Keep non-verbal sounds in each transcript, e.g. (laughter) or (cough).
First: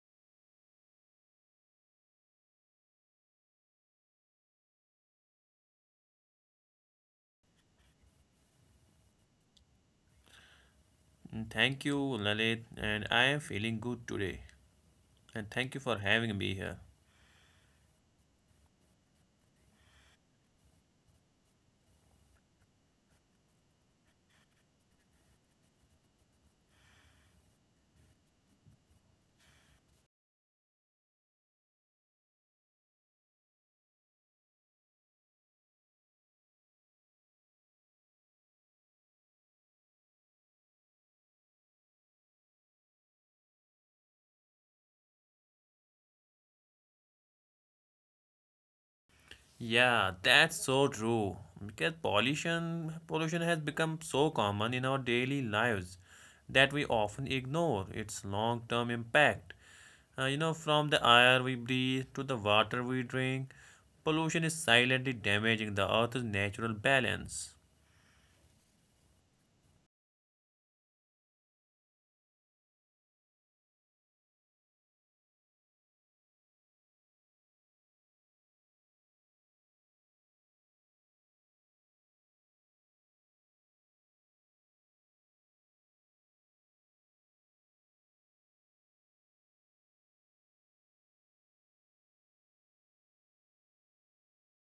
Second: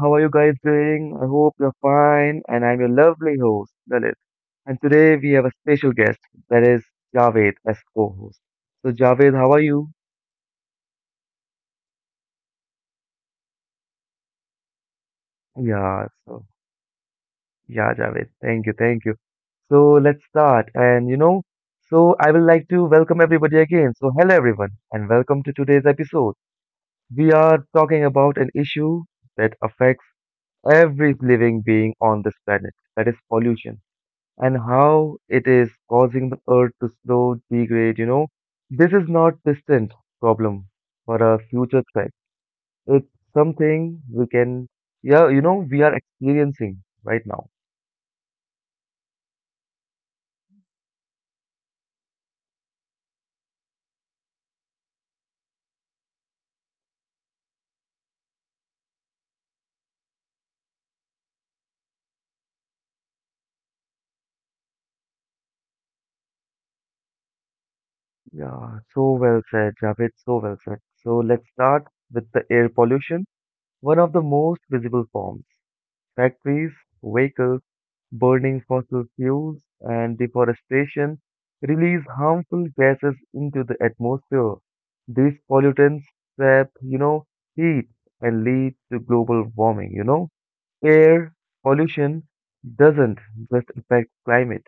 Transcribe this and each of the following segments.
How are you guys doing? I hope you're fine. And I'm your lovely host, Lalit. And today we have a special guest, that is Javed, as co host. So, Javed, how are you? Thank you, Lalit, and I am feeling good today. And thank you for Yeah, having so, me here. yeah, Javed. Thank you, thank you. So, let's start. And, so I would like to welcome everybody again. So, hello, everyone, and welcome to today's episode. We are talking about an issue that affects every living being on this planet, that is pollution. And how it is causing the earth to slow degrade. This is not distant problem for a future threat. It's something we can, yeah, we are experiencing right now. Yeah, that's so true. Because pollution has become so common in our daily lives that we often ignore its long-term impact. From the air we breathe to the water we drink, pollution is silently damaging the earth's natural balance. Yeah, so well said, Javed, so well said. So let's start with the air pollution, one of the most visible forms. Factories, vehicles, burning fossil fuels, and deforestation release harmful gases into the atmosphere. These pollutants trap, heat and lead to global warming. Air pollution doesn't just affect climate,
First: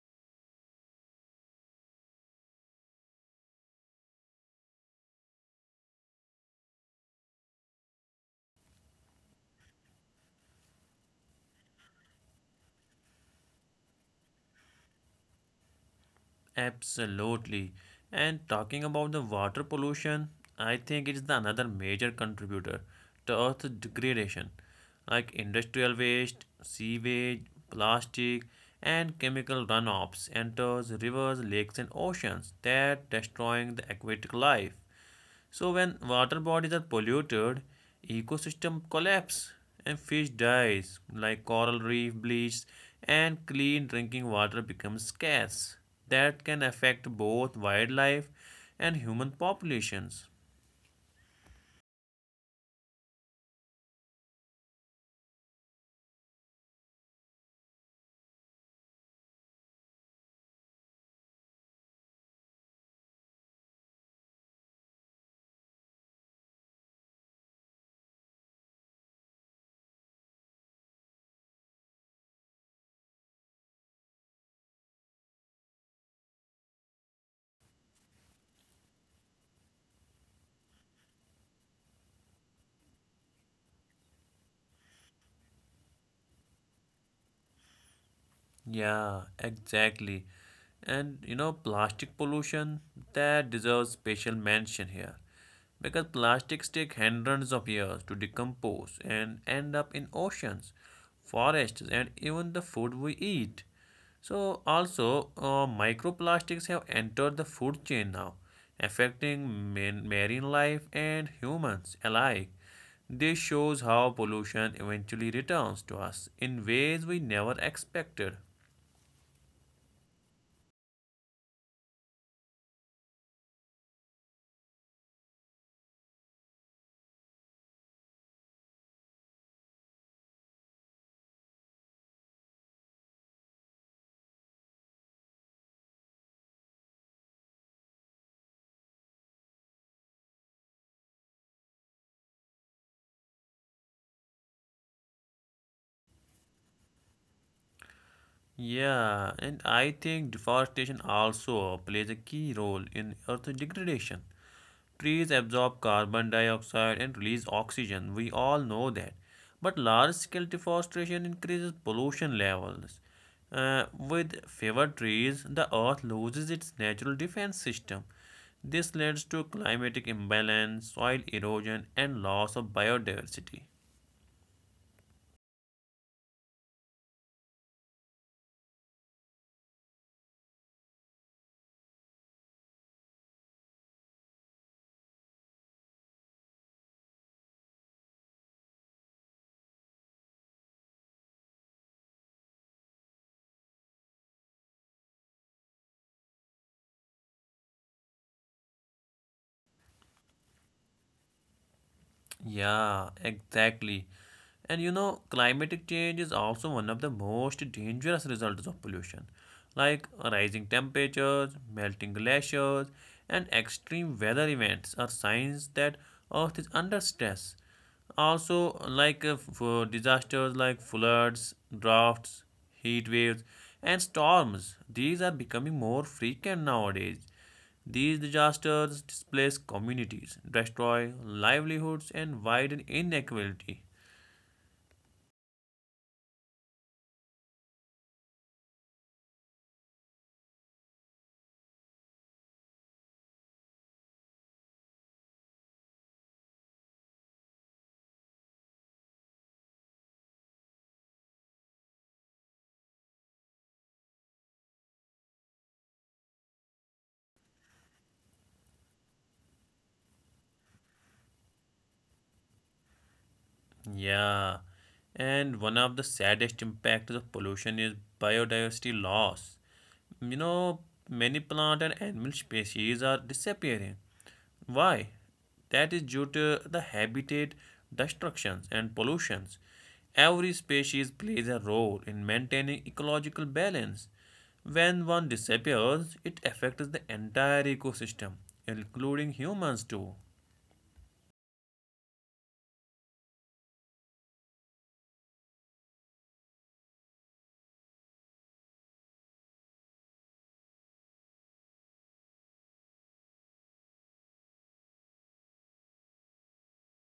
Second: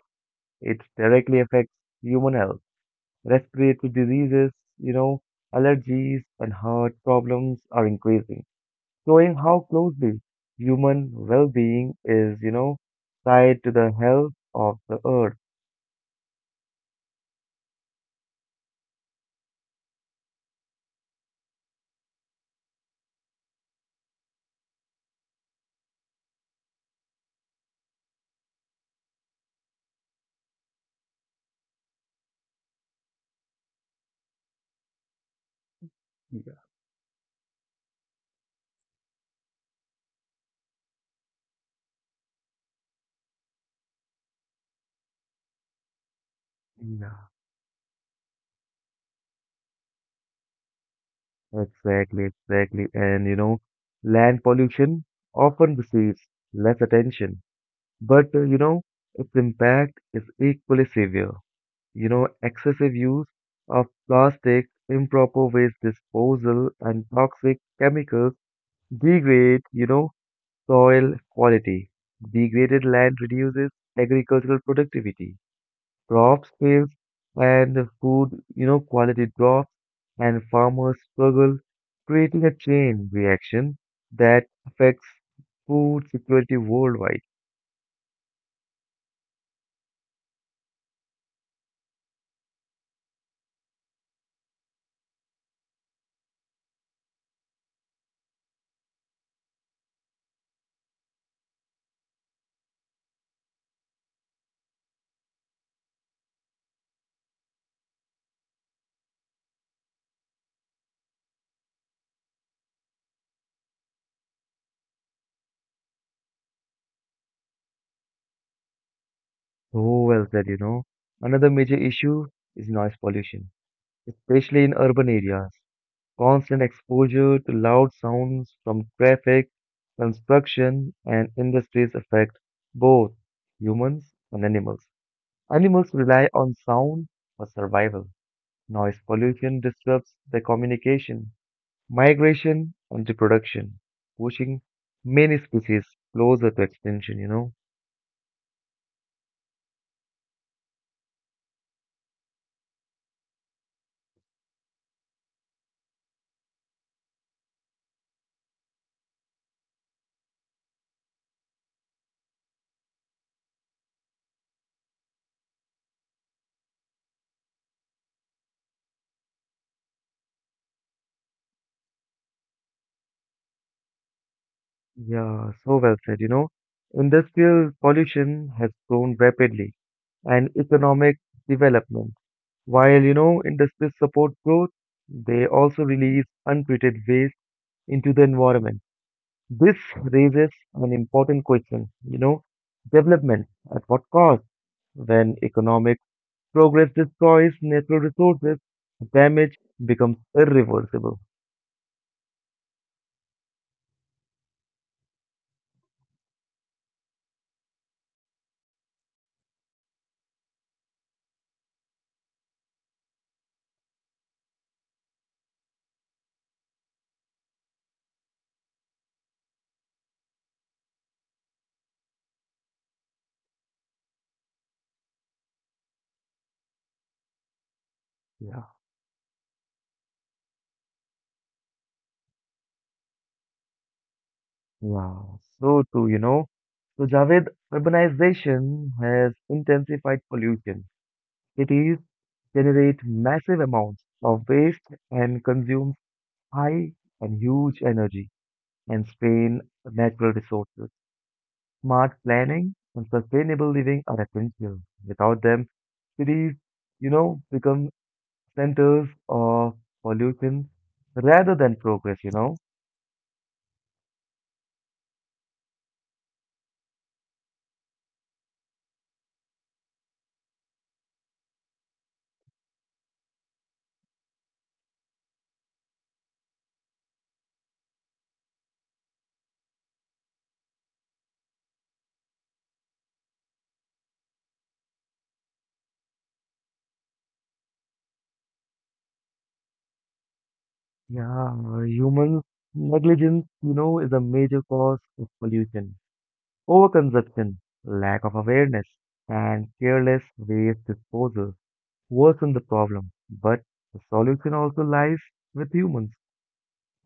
it directly affects human health. Respiratory diseases, you know, allergies and heart problems are increasing, showing how closely human well-being is, tied to the health of the earth. Absolutely. And talking about the water pollution, I think it is the another major contributor to earth degradation, like industrial waste, sewage, plastic, and chemical runoffs enters rivers, lakes, and oceans that destroying the aquatic life. So when water Yeah. bodies are polluted, ecosystem collapse and fish dies like coral reef bleaches and clean drinking water becomes scarce. That can affect Yeah. both wildlife and human populations. Exactly, exactly. And land pollution often receives less attention, but its impact is equally severe. Excessive use of plastic, improper waste disposal, and toxic chemicals degrade soil quality. Degraded land reduces agricultural productivity. Crops fail and food, quality drops and farmers struggle, creating a chain reaction that affects food security worldwide. Yeah, exactly. Plastic pollution that deserves special mention here. Because plastics take hundreds of years to decompose and end up in oceans, forests, and even the food we eat. So, also, microplastics have entered the food chain now, affecting marine life and humans alike. This shows how pollution eventually returns to us in ways we never expected. So well said. Another major issue is noise pollution, especially in urban areas. Constant exposure to loud sounds from traffic, construction, and industries affect both humans and animals. Animals rely on sound for survival. Noise pollution disrupts their communication, migration, and reproduction, pushing many species closer to extinction. Yeah, and I think deforestation also plays a key role in earth degradation. Trees absorb carbon dioxide and release oxygen. We all know that. But large-scale deforestation increases pollution levels. With fewer trees, the earth loses its natural defense system. This leads to climatic imbalance, soil erosion, and loss of biodiversity. Yeah, so well said. Industrial pollution has grown rapidly, and economic development. While industries support growth, they also release untreated waste into the environment. This raises an important question: development at what cost? When economic progress destroys natural resources, damage becomes irreversible. Yeah, exactly. Climatic change is also one of the most dangerous results of pollution, like rising temperatures, melting glaciers, and extreme weather events are signs that Earth is under stress. Also, for disasters like floods, droughts, heat waves, and storms, these are becoming more frequent nowadays. These Yeah, disasters displace communities, destroy livelihoods, and widen inequality. yeah, so too. So, Javed, urbanization has intensified pollution. Cities generate massive amounts of waste and consume high and huge energy and strain natural resources. Smart planning and sustainable living are essential. Without them, cities, become centers of pollution rather than progress. Yeah, and one of the saddest impacts of pollution is biodiversity loss. You know, many plant and animal species are disappearing. Why? That is due to the habitat destructions and pollutions. Every species plays a role in maintaining ecological balance. When one disappears, it affects the entire ecosystem, including humans too. Yeah, human negligence, is a major cause of pollution. Overconsumption, lack of awareness, and careless waste disposal worsen the problem. But the solution also lies with humans.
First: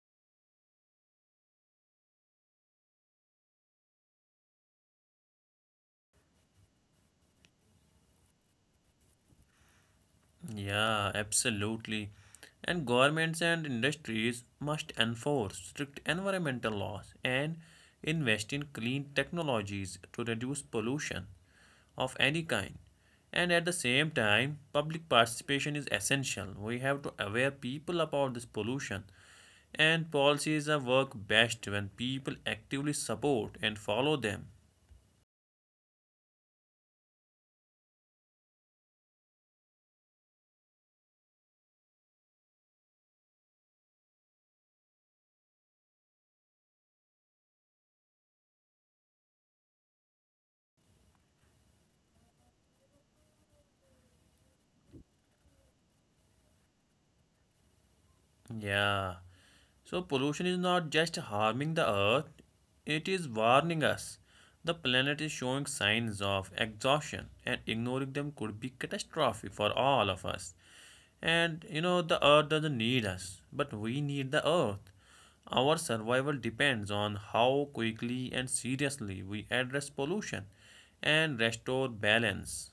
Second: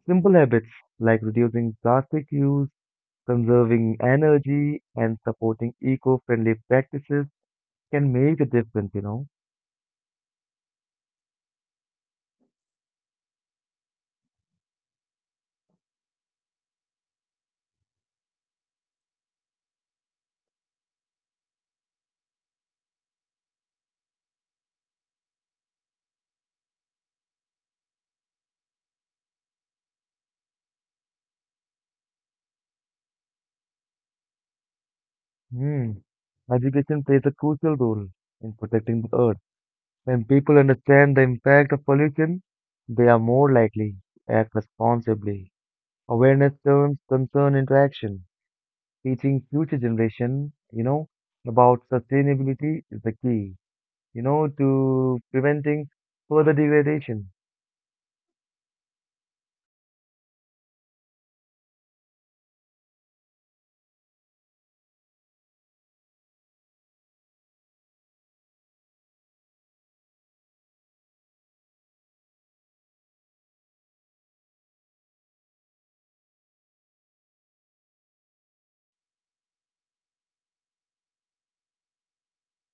Simple habits like reducing plastic use, conserving energy, and supporting eco-friendly practices can make a difference. Yeah, absolutely. And governments and industries must enforce strict environmental laws and invest in clean technologies to reduce pollution of any kind. And at the same time, public participation is essential. We have to aware people about this pollution. And policies are work best when people actively support and follow them. Hmm. Education plays a crucial role in protecting the earth. When people understand the impact of pollution, they are more likely to act responsibly. Awareness turns concern into action. Teaching future generation, about sustainability is the key to preventing further degradation. Yeah. So pollution is not just harming the earth, it is warning us. The planet is showing signs of exhaustion, and ignoring them could be catastrophic for all of us. And you know, the earth doesn't need us, but we need the earth. Our survival depends on how quickly and seriously we address pollution and restore balance.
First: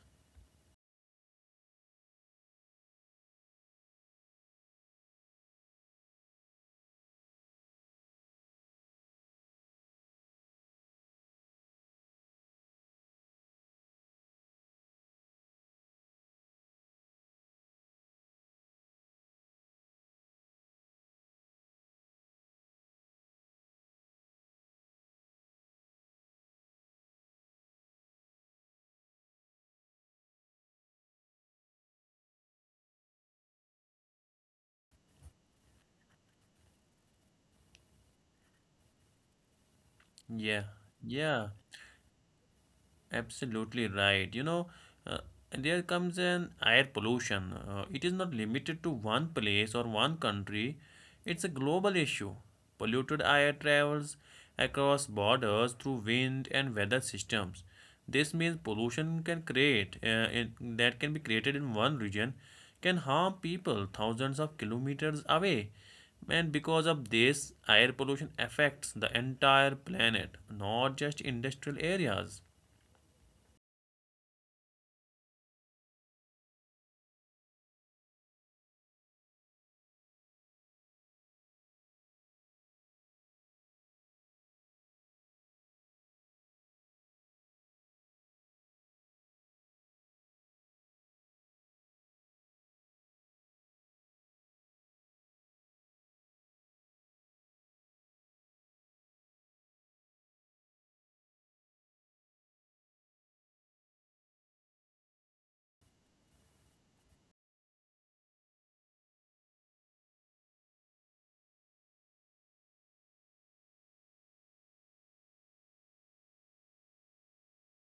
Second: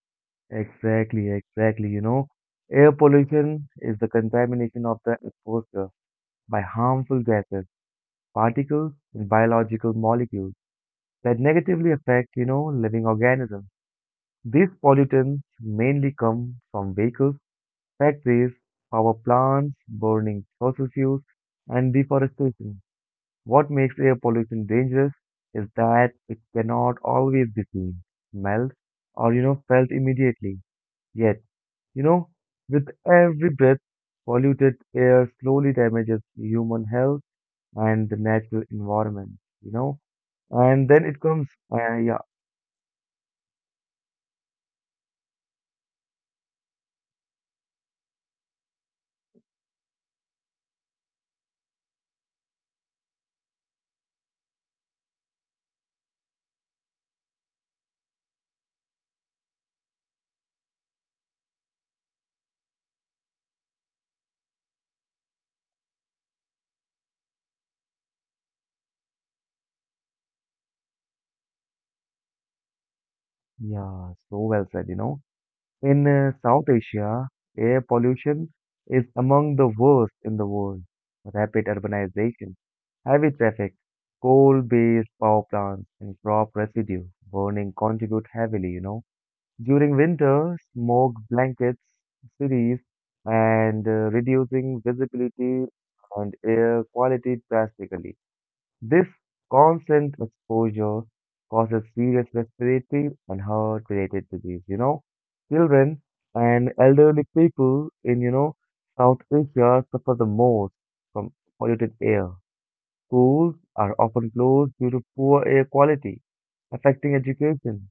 Exactly, exactly. Air pollution is the contamination of the atmosphere by harmful gases, particles, and biological molecules that negatively affect, living organisms. These pollutants mainly come from vehicles, factories, power plants, burning fossil fuels, and deforestation. What makes air pollution dangerous is that it cannot always be seen, smelled, or felt immediately. Yet, You know, with every breath, polluted air slowly damages human health and the natural environment, you know. Yeah, And then it comes, yeah. Yeah, Absolutely right. Uh, there comes an air pollution. It is not limited to one place or one country, it's a global issue. Polluted air travels across borders through wind and weather systems. This means pollution can that can be created in one region can harm people thousands of kilometers away. And because of this, air pollution affects the entire planet, not just industrial areas. yeah, so well said. In South Asia, air pollution is among the worst in the world. Rapid urbanization, heavy traffic, coal-based power plants, and crop residue burning contribute heavily. During winter, smoke blankets cities and reducing visibility and air quality drastically. This constant exposure causes serious respiratory and heart-related disease. Children and elderly people in, South Asia suffer the most from polluted air. Schools are often closed due to poor air quality, affecting education.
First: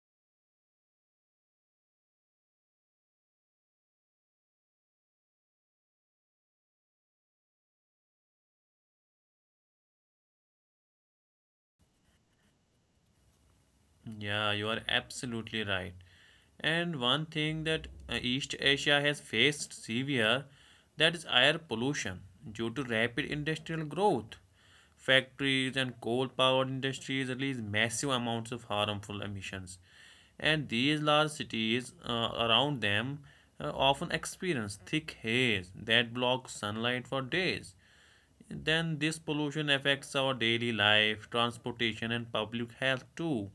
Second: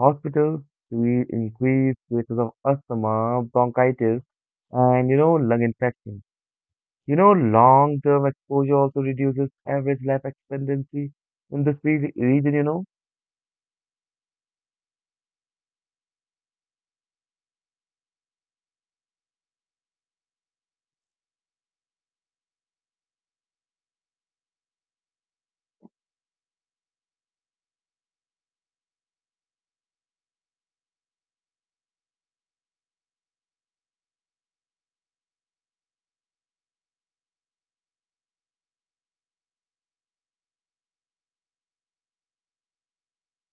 Hospitals see increased cases of asthma, bronchitis, and lung infections. Long-term exposure also reduces average life expectancy in this region. Yeah, you are absolutely right. And one thing that East Asia has faced severe that is air pollution due to rapid industrial growth. Factories and coal-powered industries release massive amounts of harmful emissions. And these large cities around them often experience thick haze that blocks sunlight for days. Then this pollution affects our daily life, transportation, and public health too.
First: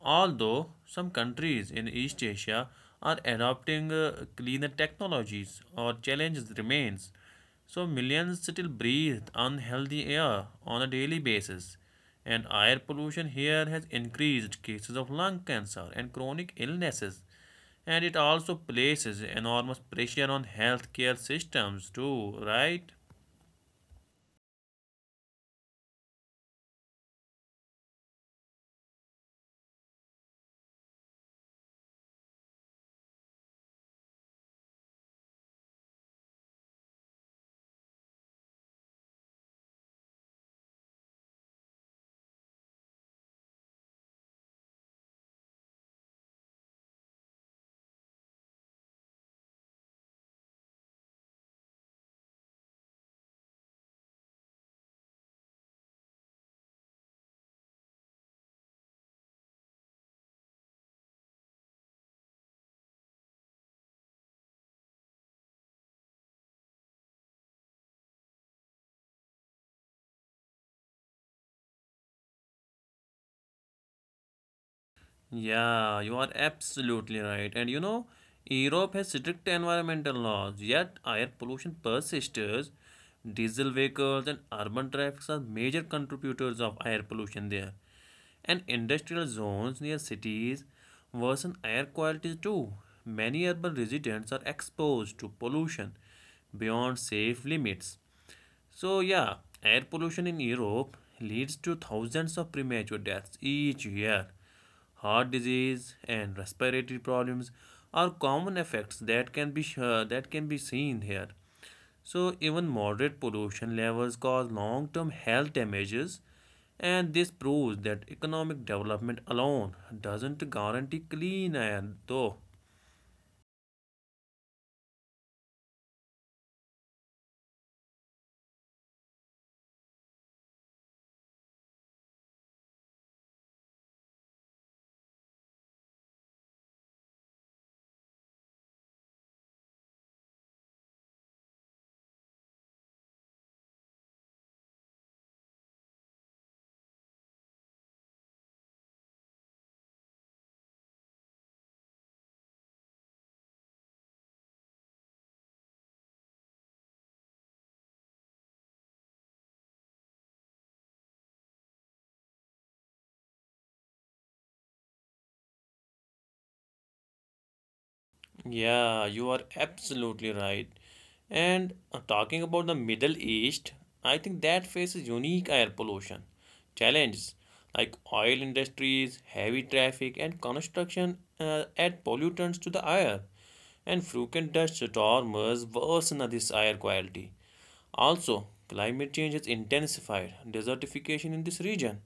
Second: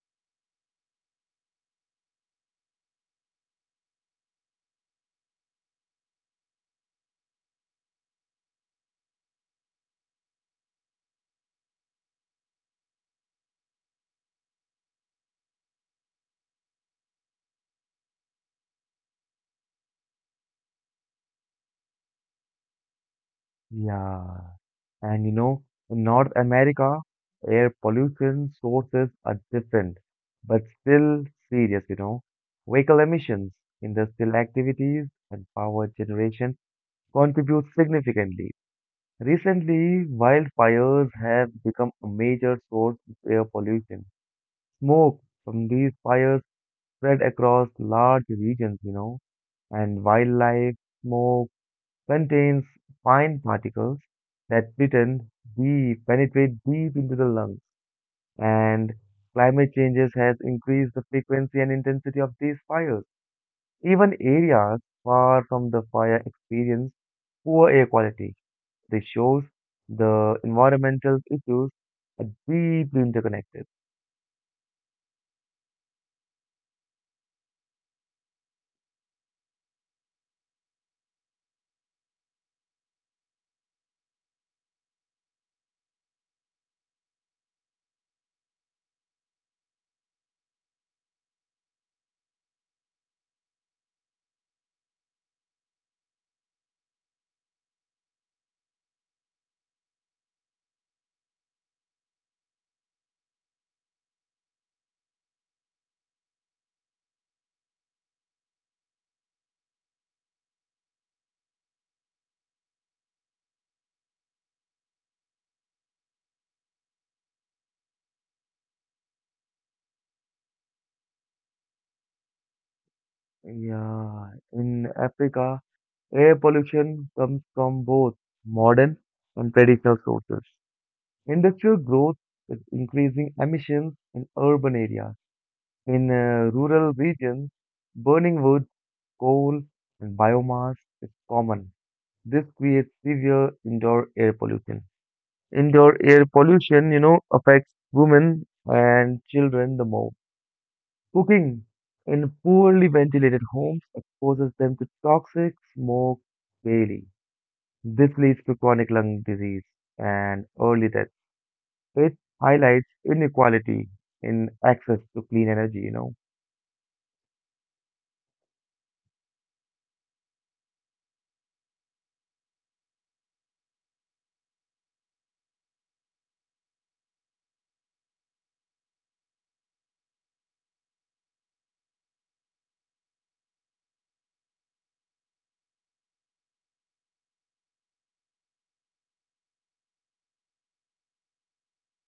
Although some countries in East Asia are adopting cleaner technologies, our challenges remains. So millions still breathe unhealthy air on a daily basis, and air pollution here has increased cases of lung cancer and chronic illnesses, and it also places enormous pressure on healthcare systems too, right? Yeah. And in North America, air pollution sources are different, but still serious. Vehicle emissions, industrial activities, and power generation contribute significantly. Recently, wildfires have become a major source of air pollution. Smoke from these fires spread across large regions, and wildlife smoke contains fine particles that pretend deep, penetrate deep into the lungs. And climate changes has increased the frequency and intensity of these fires. Even areas far from the fire experience poor air quality. This shows the environmental issues are deeply interconnected. Yeah, you are absolutely right. And you know, Europe has strict environmental laws, yet air pollution persists. Diesel vehicles and urban traffic are major contributors of air pollution there. And industrial zones near cities worsen air quality too. Many urban residents are exposed to pollution beyond safe limits. So, yeah, air pollution in Europe leads to thousands of premature deaths each year. Heart disease and respiratory problems are common effects that can be seen here. So, even moderate pollution levels cause long-term health damages, and this proves that economic development alone doesn't guarantee clean air, though. Yeah, in Africa, air pollution comes from both modern and traditional sources. Industrial growth is increasing emissions in urban areas. In rural regions, burning wood, coal, and biomass is common. This creates severe indoor air pollution. Indoor air pollution, affects women and children the most. Cooking in poorly ventilated homes exposes them to toxic smoke daily. This leads to chronic lung disease and early death. It highlights inequality in access to clean energy. Yeah, you are absolutely right. And talking about the Middle East, I think that faces unique air pollution challenges like oil industries, heavy traffic, and construction add pollutants to the air. And frequent dust storms worsen this air quality. Also, climate change has intensified desertification in this region,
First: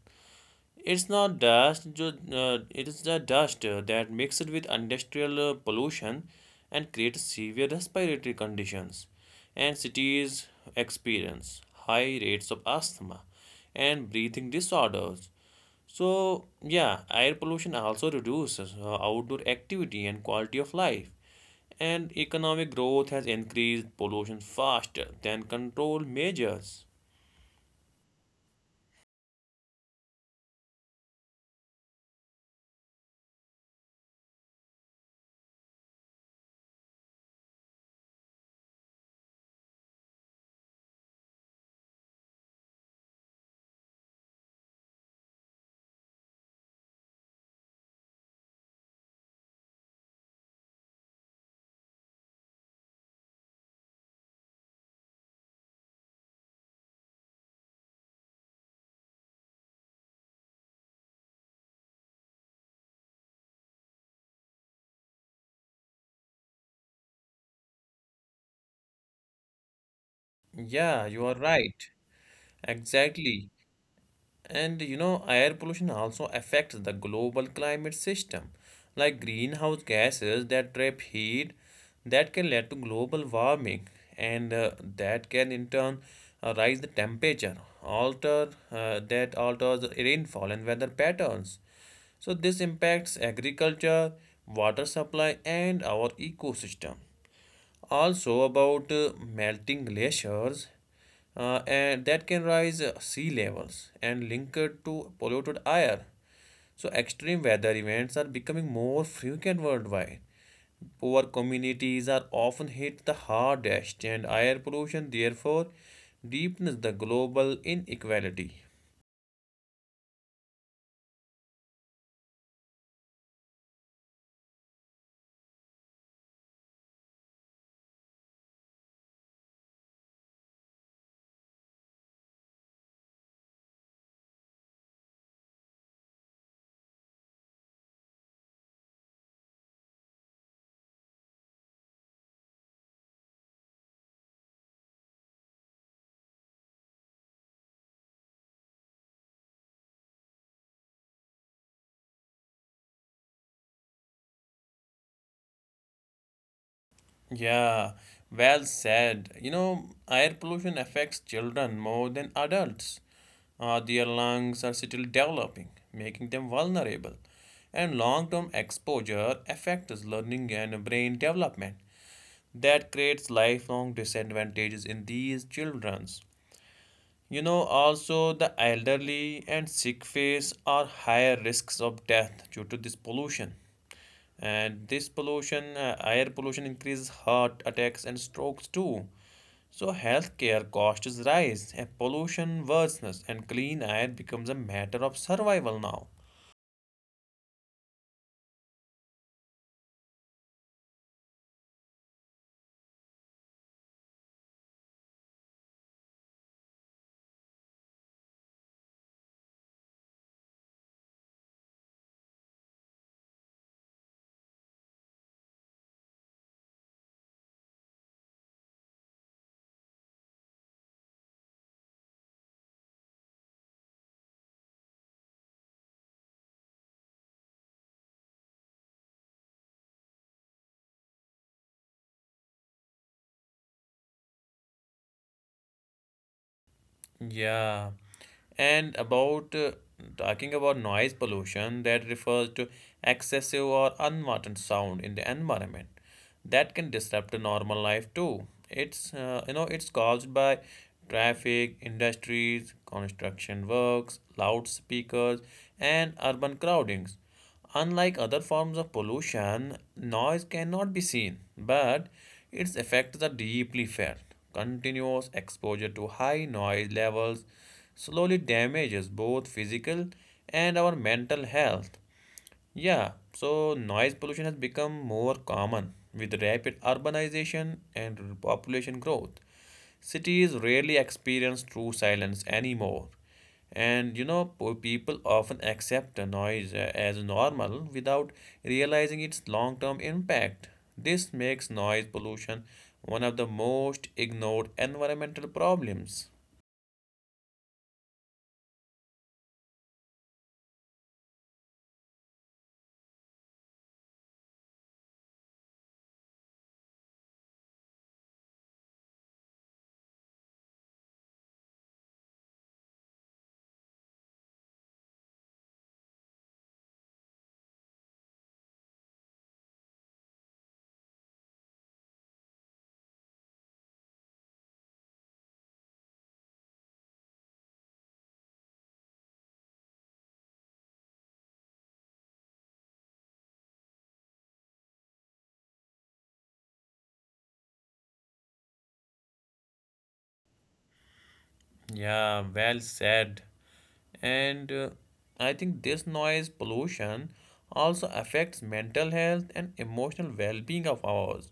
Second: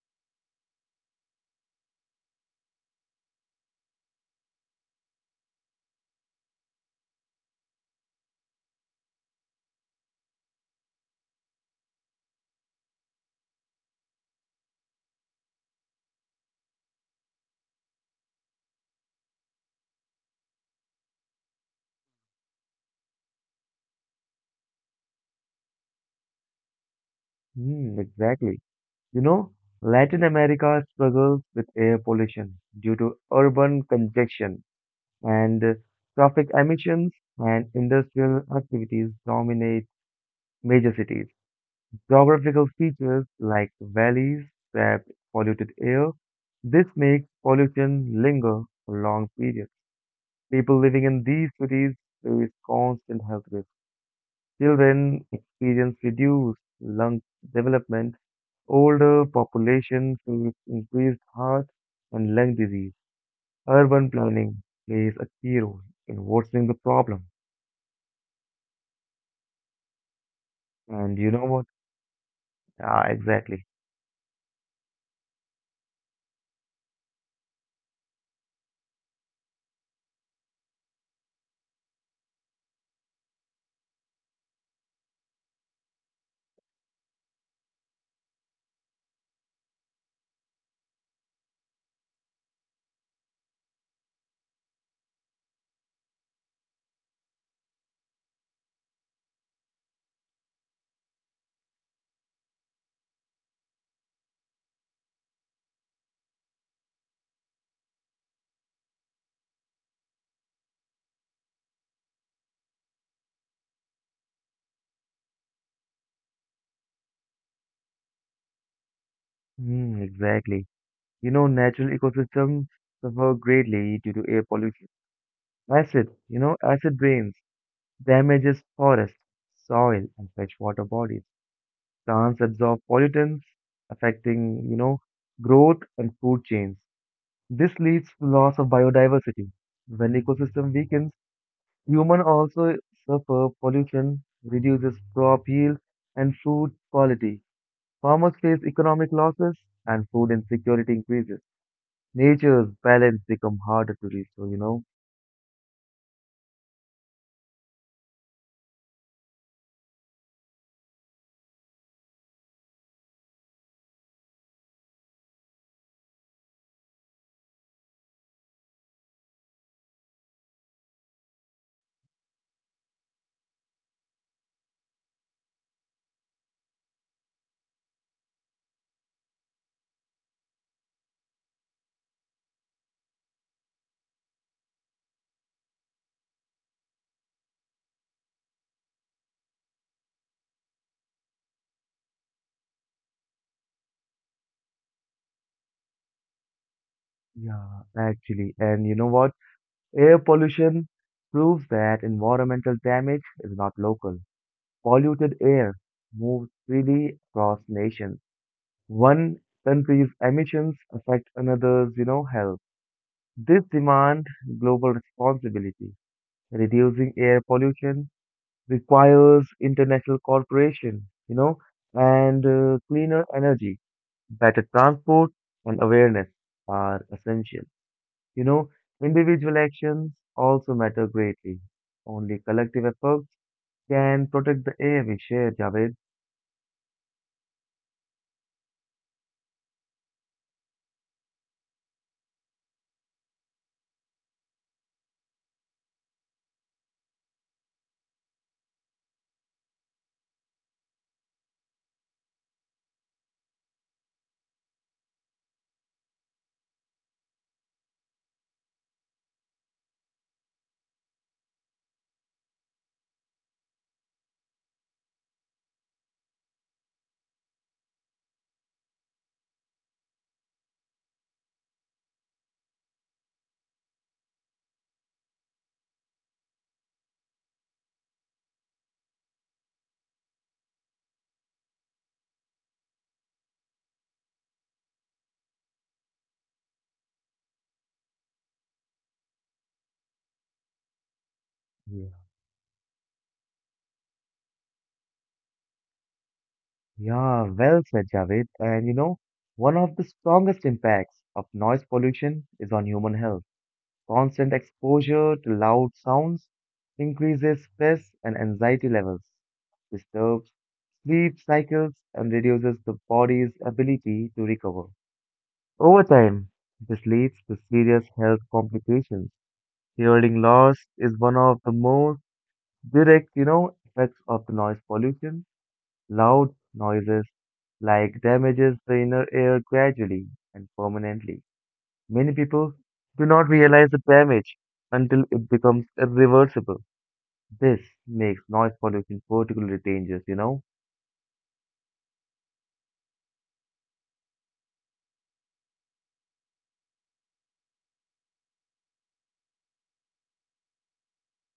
it's not dust, ju- it is the dust that mixed with industrial pollution and creates severe respiratory conditions. And cities experience high rates of asthma and breathing disorders. So, yeah, air pollution also reduces outdoor activity and quality of life. And economic growth has increased pollution faster than control measures. Hmm, exactly. You know, Latin America struggles with air pollution due to urban congestion and traffic emissions and industrial activities dominate major cities. Geographical features like valleys trap polluted air. This makes pollution linger for long periods. People living in these cities face constant health risks. Children experience reduced lung development. Older population face increased heart and lung disease. Urban planning plays a key role in worsening the problem. Yeah, And you you are know what? right. Ah, Exactly. exactly. And you know, air pollution also affects the global climate system, like greenhouse gases that trap heat, that can lead to global warming, and that can in turn rise the temperature, alter that alters the rainfall and weather patterns. So this impacts agriculture, water supply, and our ecosystem. Also, about melting glaciers and that can rise sea levels and linked to polluted air. So, extreme weather events are becoming more frequent worldwide. Poor communities are often hit the hardest, and air pollution therefore deepens the global inequality. Hmm, exactly. Natural ecosystems suffer greatly due to air pollution. Acid rains damages forests, soil, and freshwater bodies. Plants absorb pollutants, affecting, growth and food chains. This leads to loss of biodiversity. When ecosystem weakens, human also suffer pollution, reduces crop yield and food quality. Farmers face economic losses and food insecurity increases. Nature's balance become harder to restore. Yeah, well said. You know, air pollution affects children more than adults. Their lungs are still developing, making them vulnerable. And long-term exposure affects learning and brain development. That creates lifelong disadvantages in these children. You know, also the elderly and sick face are higher risks of death due to this pollution. And air pollution increases heart attacks and strokes too. So healthcare costs rise and pollution worsens and clean air becomes a matter of survival now. Yeah, actually. And you know what? Air pollution proves that environmental damage is not local. Polluted air moves freely across nations. One country's emissions affect another's, health. This demand global responsibility. Reducing air pollution requires international cooperation, and cleaner energy. Better transport and awareness are essential. You know, individual actions also matter greatly. Only collective efforts can protect the air we share, Javed. Yeah. And about talking about noise pollution that refers to excessive or unwanted sound in the environment. That can disrupt the normal life too. It's it's caused by traffic, industries, construction works, loudspeakers, and urban crowdings. Unlike other forms of pollution, noise cannot be seen, but its effects are deeply felt. Continuous exposure to high noise levels slowly damages both physical and our mental health. Yeah, so noise pollution has become more common with rapid urbanization and population growth. Cities rarely experience true silence anymore. And you know, people often accept the noise as normal without realizing its long term impact. This makes Yeah, noise pollution one of the most ignored environmental problems. yeah, well said, Javed. And one of the strongest impacts of noise pollution is on human health. Constant exposure to loud sounds increases stress and anxiety levels, disturbs sleep cycles, and reduces the body's ability to recover. Over time, this leads to serious health complications. Hearing loss is one of the most direct, effects of the noise pollution. Loud noises like damages the inner ear gradually and permanently. Many people do not realize the damage until it becomes irreversible. This makes noise pollution particularly dangerous. Yeah, well said. And I think this noise pollution also affects mental health and emotional well-being of ours,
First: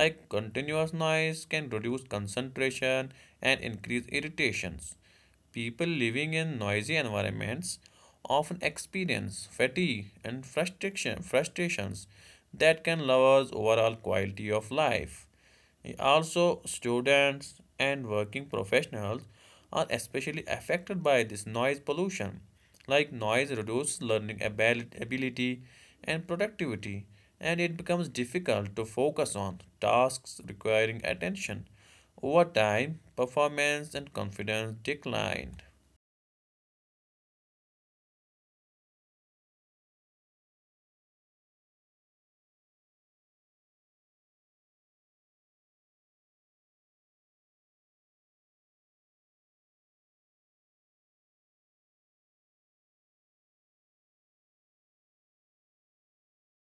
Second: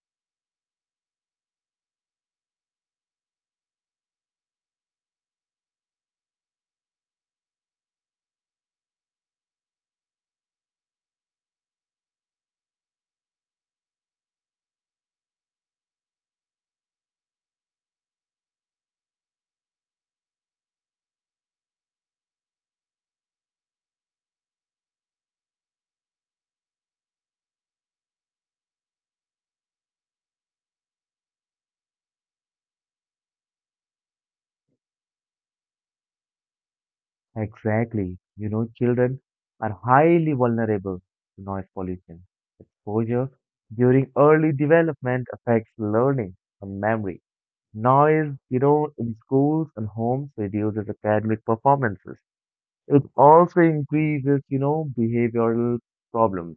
like continuous noise can reduce concentration and increase irritations. People living in noisy environments often experience fatigue and frustrations that can lower overall quality of life. Also, students and working professionals are especially affected by this noise pollution. Like noise reduces ability and productivity, and it becomes difficult to focus on tasks requiring attention. Over time, performance and confidence decline. Exactly. Children are highly vulnerable to noise pollution. Exposure during early development affects learning and memory. Noise, in schools and homes reduces academic performances. It also increases, behavioral problems.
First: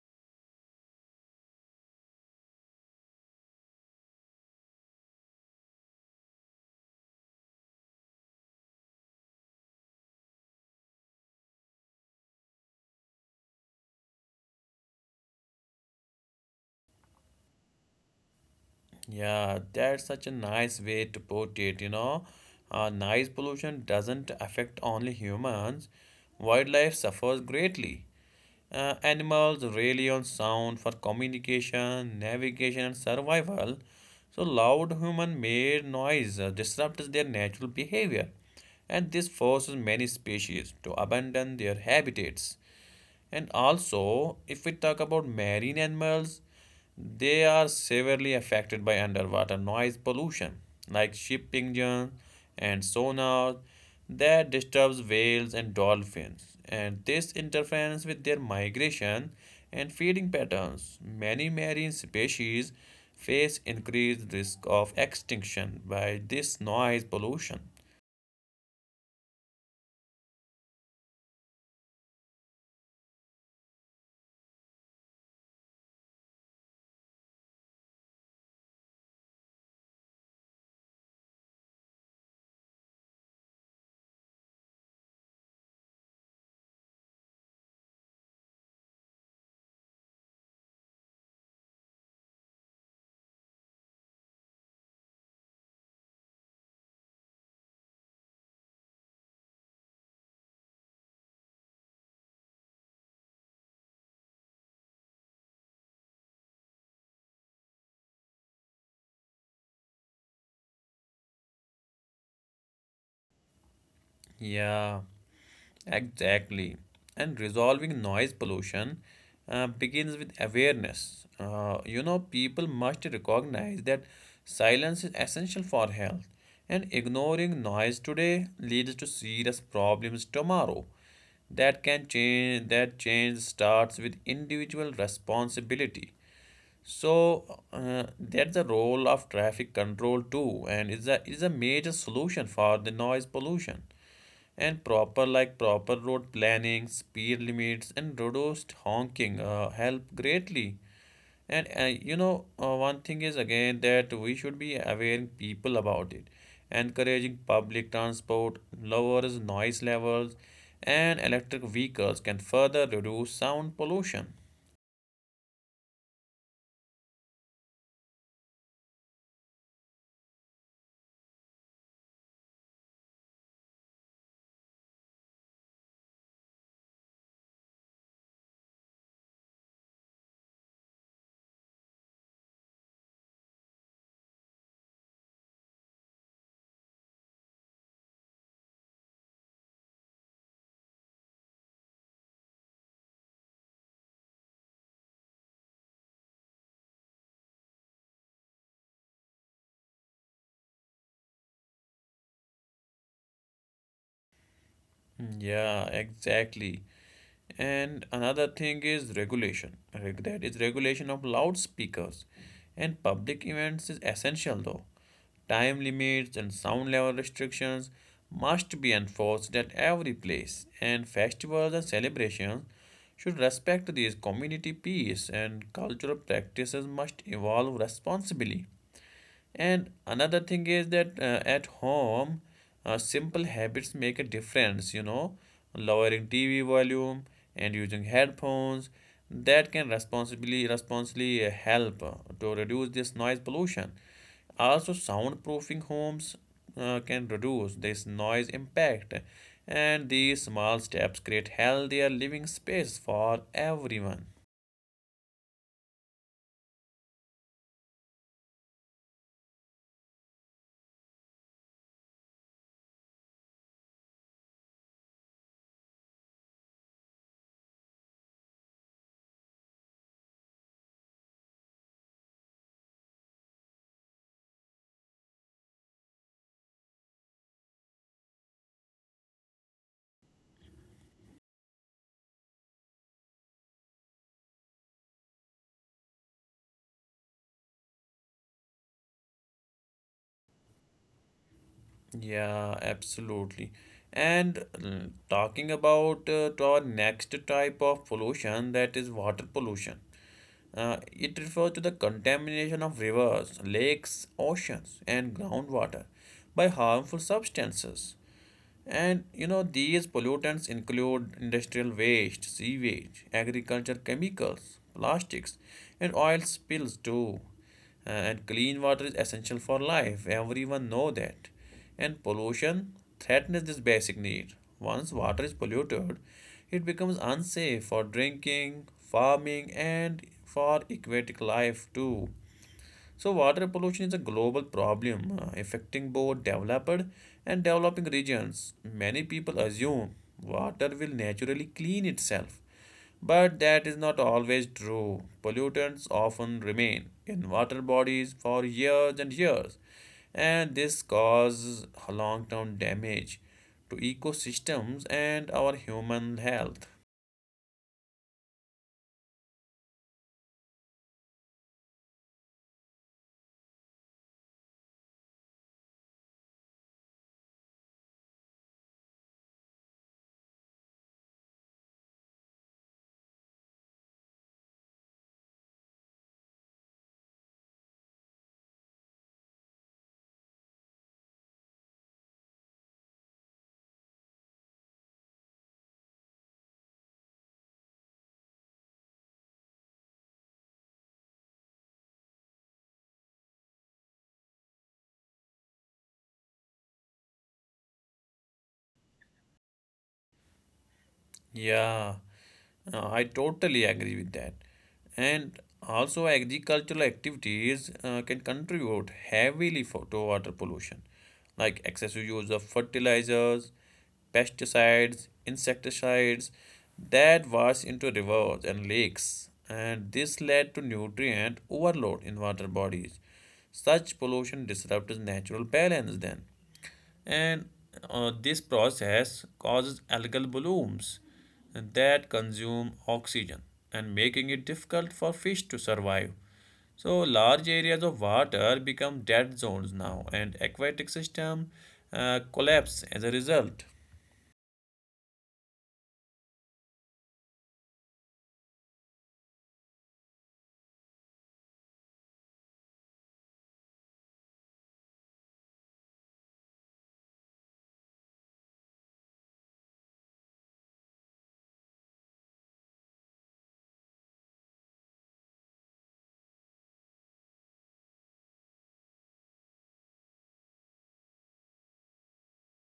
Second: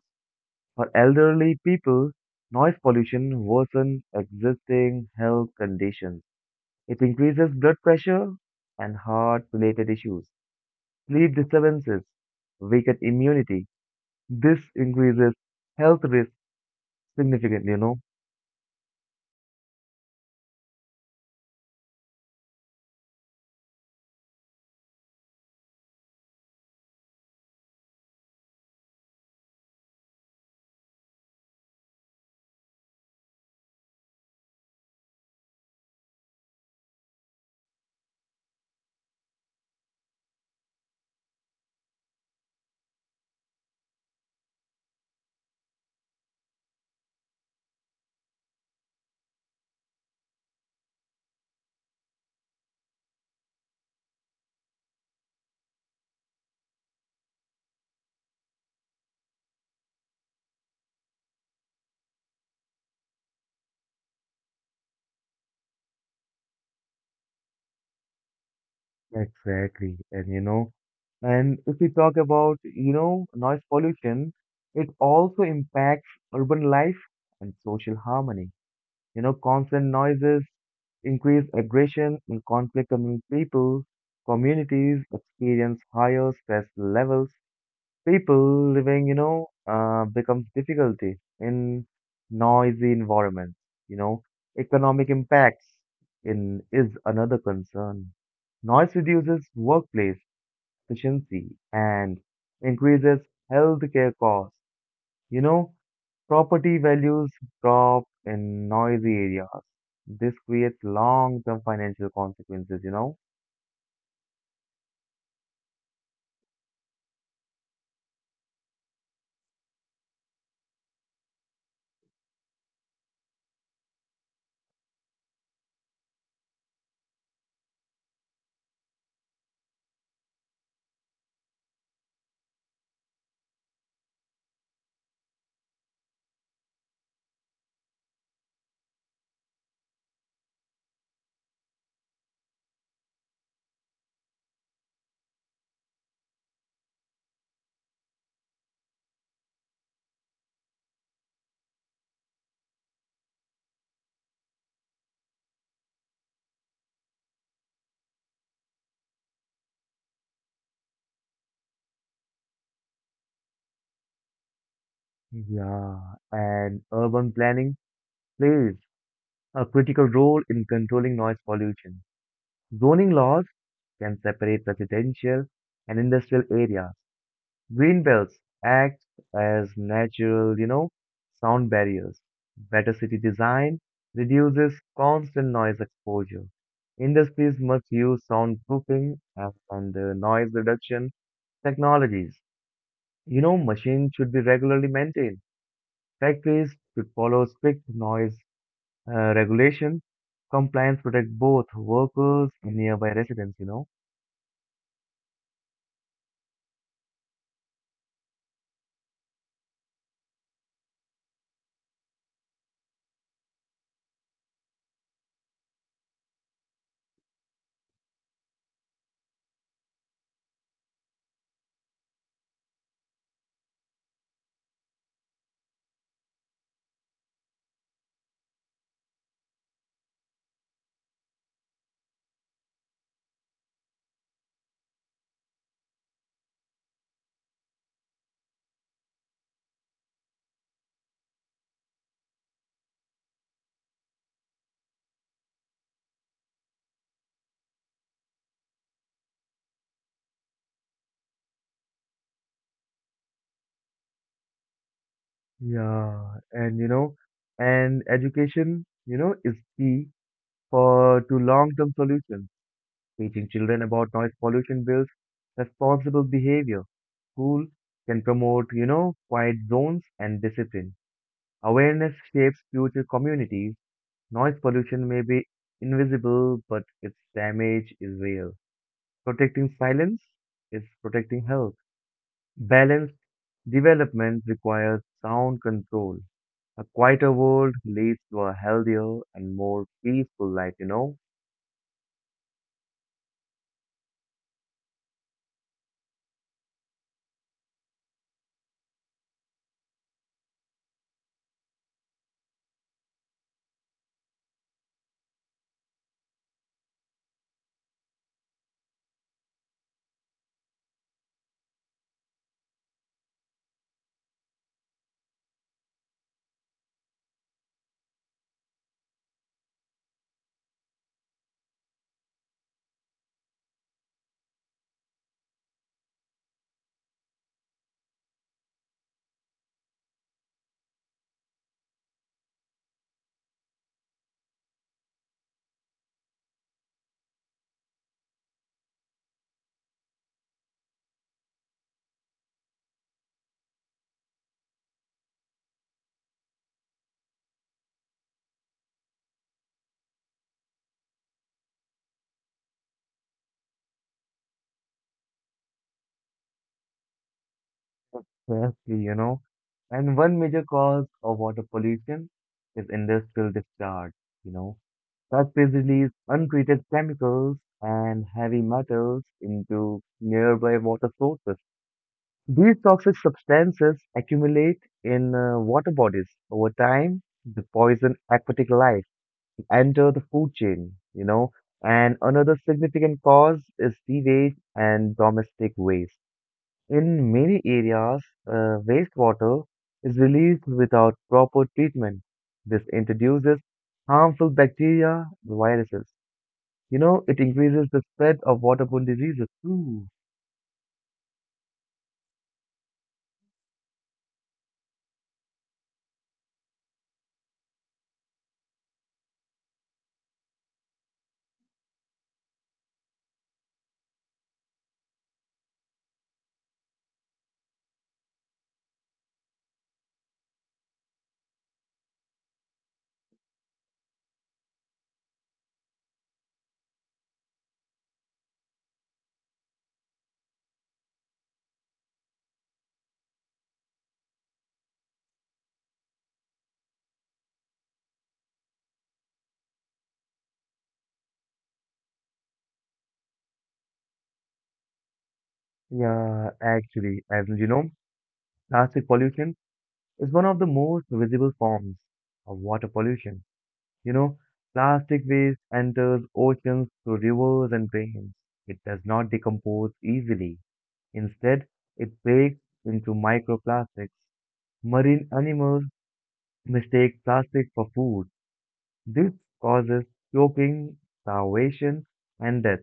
For elderly people, noise pollution worsens existing health conditions. It increases blood pressure and heart-related issues. Sleep disturbances, weakened immunity. This increases health risk significantly. Yeah, that's such a nice way to put it, you know. Noise pollution doesn't affect only humans. Wildlife suffers greatly. Animals rely on sound for communication, navigation, and survival. So, loud human made noise disrupts their natural behavior, and this forces many species to abandon their habitats. And also, if we talk about marine animals, they are severely affected by underwater noise pollution, like ship engines and sonar that disturbs whales and dolphins. And this interferes with their migration and feeding patterns. Many marine species face increased risk of extinction by this noise pollution. Exactly. And if we talk about, noise pollution, it also impacts urban life and social harmony. Constant noises increase aggression and conflict among people. Communities experience higher stress levels. People living, becomes difficulty in noisy environments. You know, economic impacts in is another concern. Noise reduces workplace efficiency and increases healthcare costs. You know, property values drop in noisy areas. This creates long-term financial consequences. Yeah. Exactly. And resolving noise pollution begins with awareness. You know, people must recognize that silence is essential for health, and ignoring noise today leads to serious problems tomorrow. That can change. That change starts with individual responsibility. So that's the role of traffic control too, and is a major solution for the noise pollution, and proper road planning, speed limits, and reduced honking help greatly. And one thing is again that we should be aware people about it. Encouraging public transport lowers noise levels, and electric vehicles can further reduce sound pollution. Yeah, and urban planning plays a critical role in controlling noise pollution. Zoning laws can separate residential and industrial areas. Green belts act as natural, sound barriers. Better city design reduces constant noise exposure. Industries must use soundproofing and noise reduction technologies. Machines should be regularly maintained. Factories should follow strict noise regulation. Compliance protect both workers and nearby residents. Hmm, yeah, exactly. And another thing is regulation. That is regulation of loudspeakers. And public events is essential though. Time limits and sound level restrictions must be enforced at every place. And festivals and celebrations should respect these community peace and cultural practices must evolve responsibly. And another thing is that at home, simple habits make a difference, lowering TV volume and using headphones that can responsibly help to reduce this noise pollution. Also, soundproofing homes can reduce this noise impact, and these small steps create healthier living space for everyone. Yeah, and education is key for to long term solutions. Teaching children about noise pollution builds responsible behavior. School can promote quiet zones and discipline. Awareness shapes future communities. Noise pollution may be invisible, but its damage is real. Protecting silence is protecting health. Balanced development requires sound control. A quieter world leads to a healthier and more peaceful life, you know, Yeah, absolutely. And talking about to our next type of pollution, that is water pollution. It refers to the contamination of rivers, lakes, oceans, and groundwater by harmful substances. And you know, these pollutants include industrial waste, sewage, agriculture chemicals, plastics, and oil spills too. And clean water is essential for life. Everyone know that. And pollution threatens this basic need. Once water is polluted, it becomes unsafe for drinking, farming, and for aquatic life too. So, water pollution is a global problem affecting both developed and developing regions. Many people assume water will naturally clean itself, but that is not always true. Pollutants often remain in water bodies for years and years, and this causes long term damage to ecosystems and our human health. firstly, you know. And one major cause of water pollution is industrial discharge, you know. Factories release untreated chemicals and heavy metals into nearby water sources. These toxic substances accumulate in water bodies. Over time, they poison aquatic life, enter the food chain. And another significant cause is sewage and domestic waste. In many areas, wastewater is released without proper treatment. This introduces harmful bacteria and viruses. It increases the spread of waterborne diseases too. Yeah, I totally agree with that. And also, agricultural activities can contribute heavily to water pollution, like excessive use of fertilizers, pesticides, insecticides that wash into rivers and lakes. And this led to nutrient overload in water bodies. Such pollution disrupts natural balance then and this process causes algal blooms that consume oxygen and making it difficult for fish to survive. So large areas of water become dead zones now, and aquatic system collapse as a result. Yeah, actually, as you know, plastic pollution is one of the most visible forms of water pollution. You know, Plastic waste enters oceans through rivers and drains. It does not decompose easily. Instead, it breaks into microplastics. Marine animals mistake plastic for food. This causes choking, starvation, and death.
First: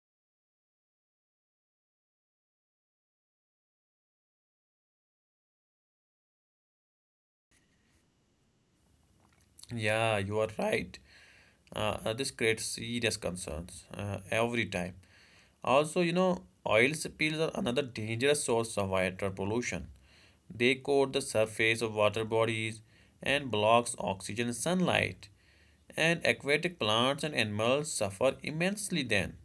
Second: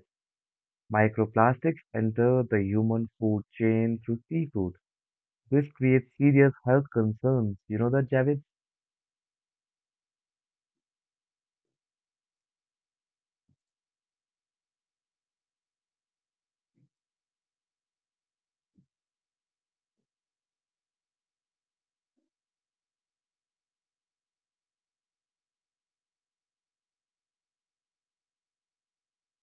Microplastics enter the human food chain through seafood. This creates serious health concerns. You know that, Javed? Yeah, you are right. This creates serious concerns every time. Also, you know, oil spills are another dangerous source of water pollution. They coat the surface of water bodies and blocks oxygen and sunlight. And aquatic plants and animals suffer immensely then.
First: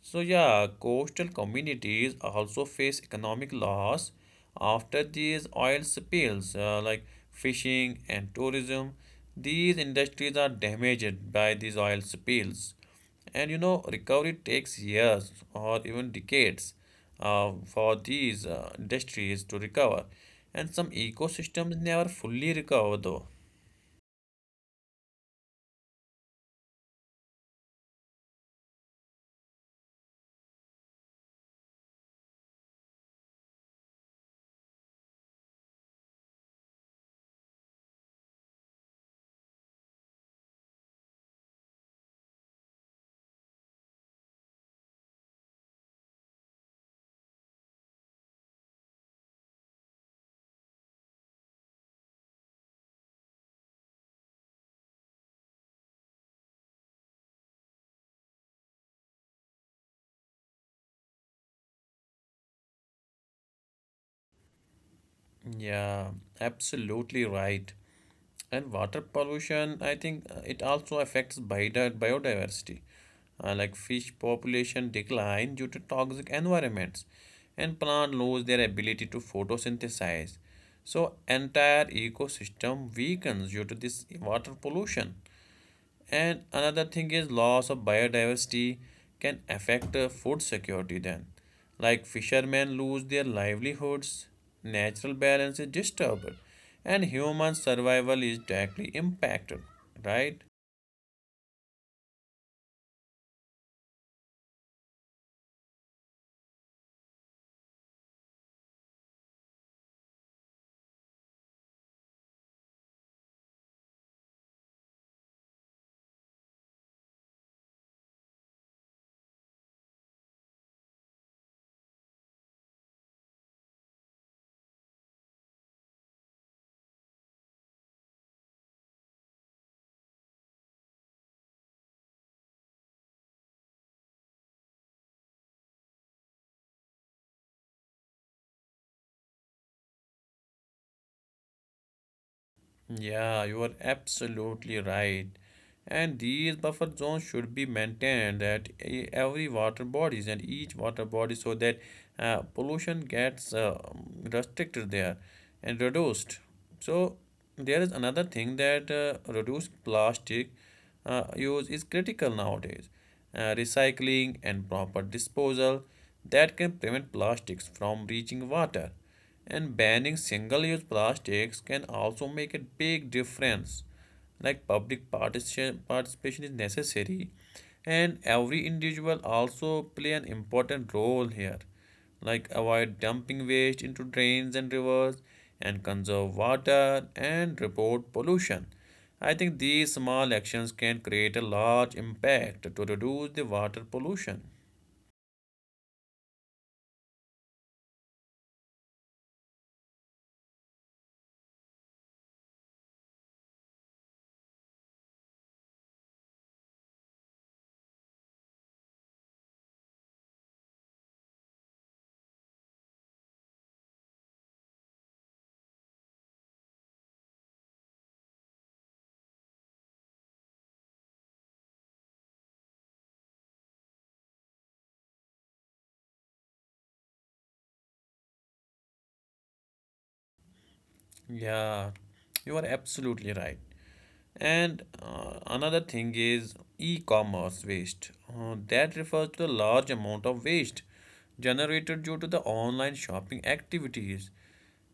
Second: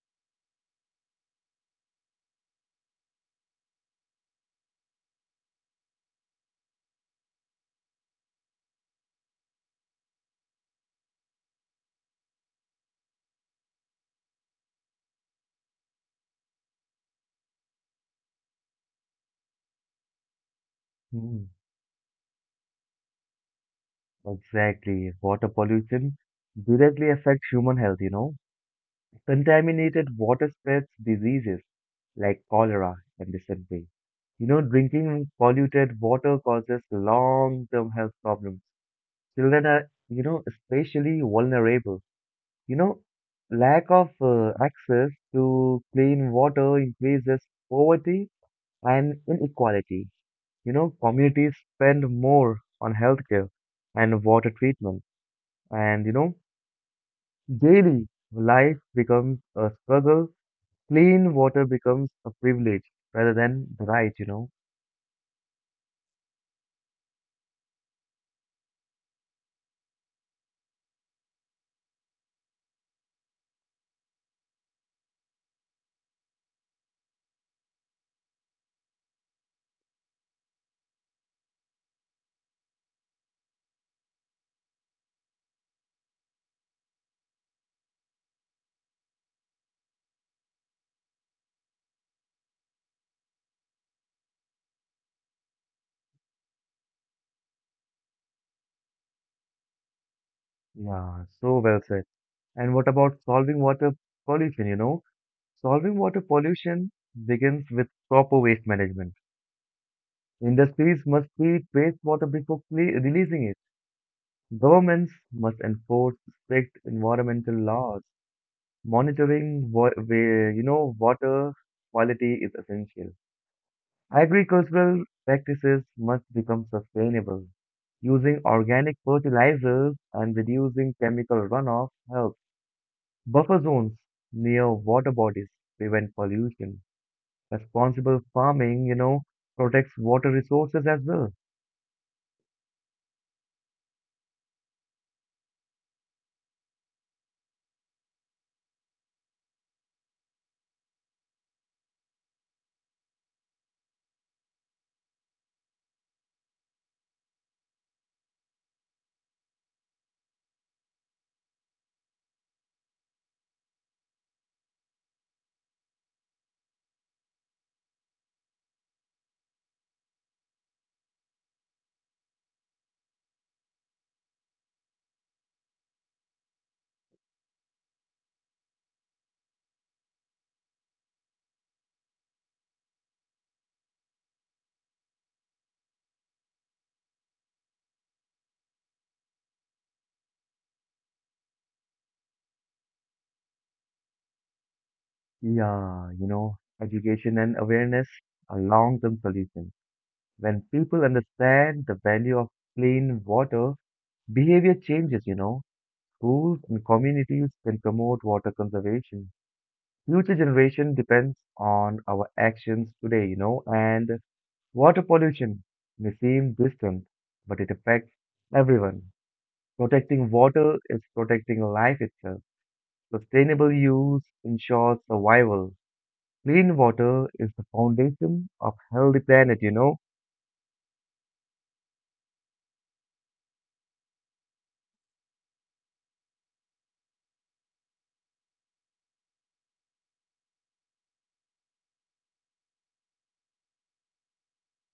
So yeah, coastal communities also face economic loss after these oil spills, like fishing and tourism. These industries are damaged by these oil spills, and you know recovery takes years or even decades for these industries to recover, and some Hmm, ecosystems never fully recover though. exactly. Water pollution directly affects human health. Contaminated water spreads diseases like cholera and dysentery. Drinking polluted water causes long-term health problems. Children are, especially vulnerable. You know, Lack of access to clean water increases poverty and inequality. Communities spend more on healthcare and water treatment, and daily life becomes a struggle. Clean water becomes a privilege rather than the right. Yeah, absolutely right. And water pollution, I think it also affects biodiversity, like fish population decline due to toxic environments, and plant lose their ability to photosynthesize. So entire ecosystem weakens due to this water pollution. And another thing is loss of biodiversity can affect food security then. Like fishermen lose their livelihoods, natural balance is disturbed, and human survival is directly impacted, right? Yeah, so well said. And what about solving water pollution? Solving water pollution begins with proper waste management. Industries must treat wastewater before releasing it. Governments must enforce strict environmental laws. Monitoring water quality is essential. Agricultural practices must become sustainable. Using organic fertilizers and reducing chemical runoff helps. Buffer zones near water bodies prevent pollution. Responsible farming, protects water resources as well. Yeah, you are absolutely right. And these buffer zones should be maintained at every water bodies and each water body so that pollution gets restricted there and reduced. So there is another thing that reduced plastic use is critical nowadays. Recycling and proper disposal that can prevent plastics from reaching water, and banning single-use plastics can also make a big difference. Like public participation is necessary, and every individual also play an important role here, like avoid dumping waste into drains and rivers, and conserve water, and report pollution. I think these small actions can create a large impact to reduce the water pollution. Yeah, education and awareness are long-term solutions. When people understand the value of clean water, behavior changes. Schools and communities can promote water conservation. Future generation depends on our actions today, and water pollution may seem distant, but it affects everyone. Protecting water is protecting life itself. Sustainable use ensures survival. Clean water is the foundation of healthy planet. Yeah, you are absolutely right. And another thing is e-commerce waste. That refers to the large amount of waste generated due to the online shopping activities.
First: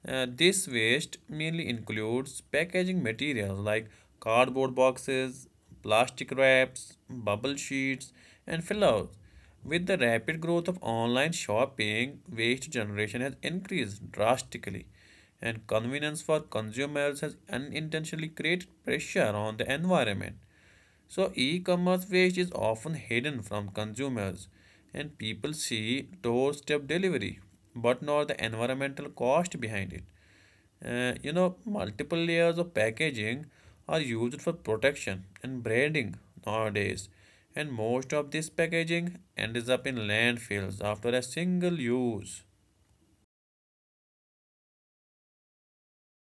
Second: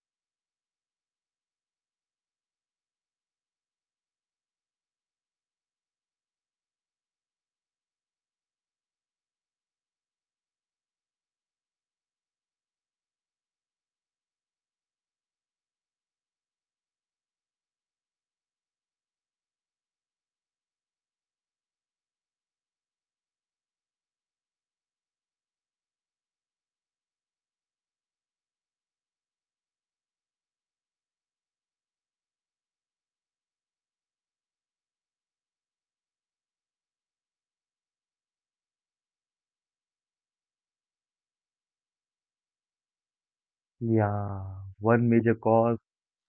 This waste mainly includes packaging materials like cardboard boxes, plastic wraps, bubble sheets, and fillers. With the rapid growth of online shopping, waste generation has increased drastically, and convenience for consumers has unintentionally created pressure on the environment. So, e commerce waste is often hidden from consumers, and people see doorstep delivery but not the environmental cost behind it. You know, multiple layers of packaging are used for protection and branding nowadays, and most of this packaging ends up in landfills after a single use. Yeah, one major cause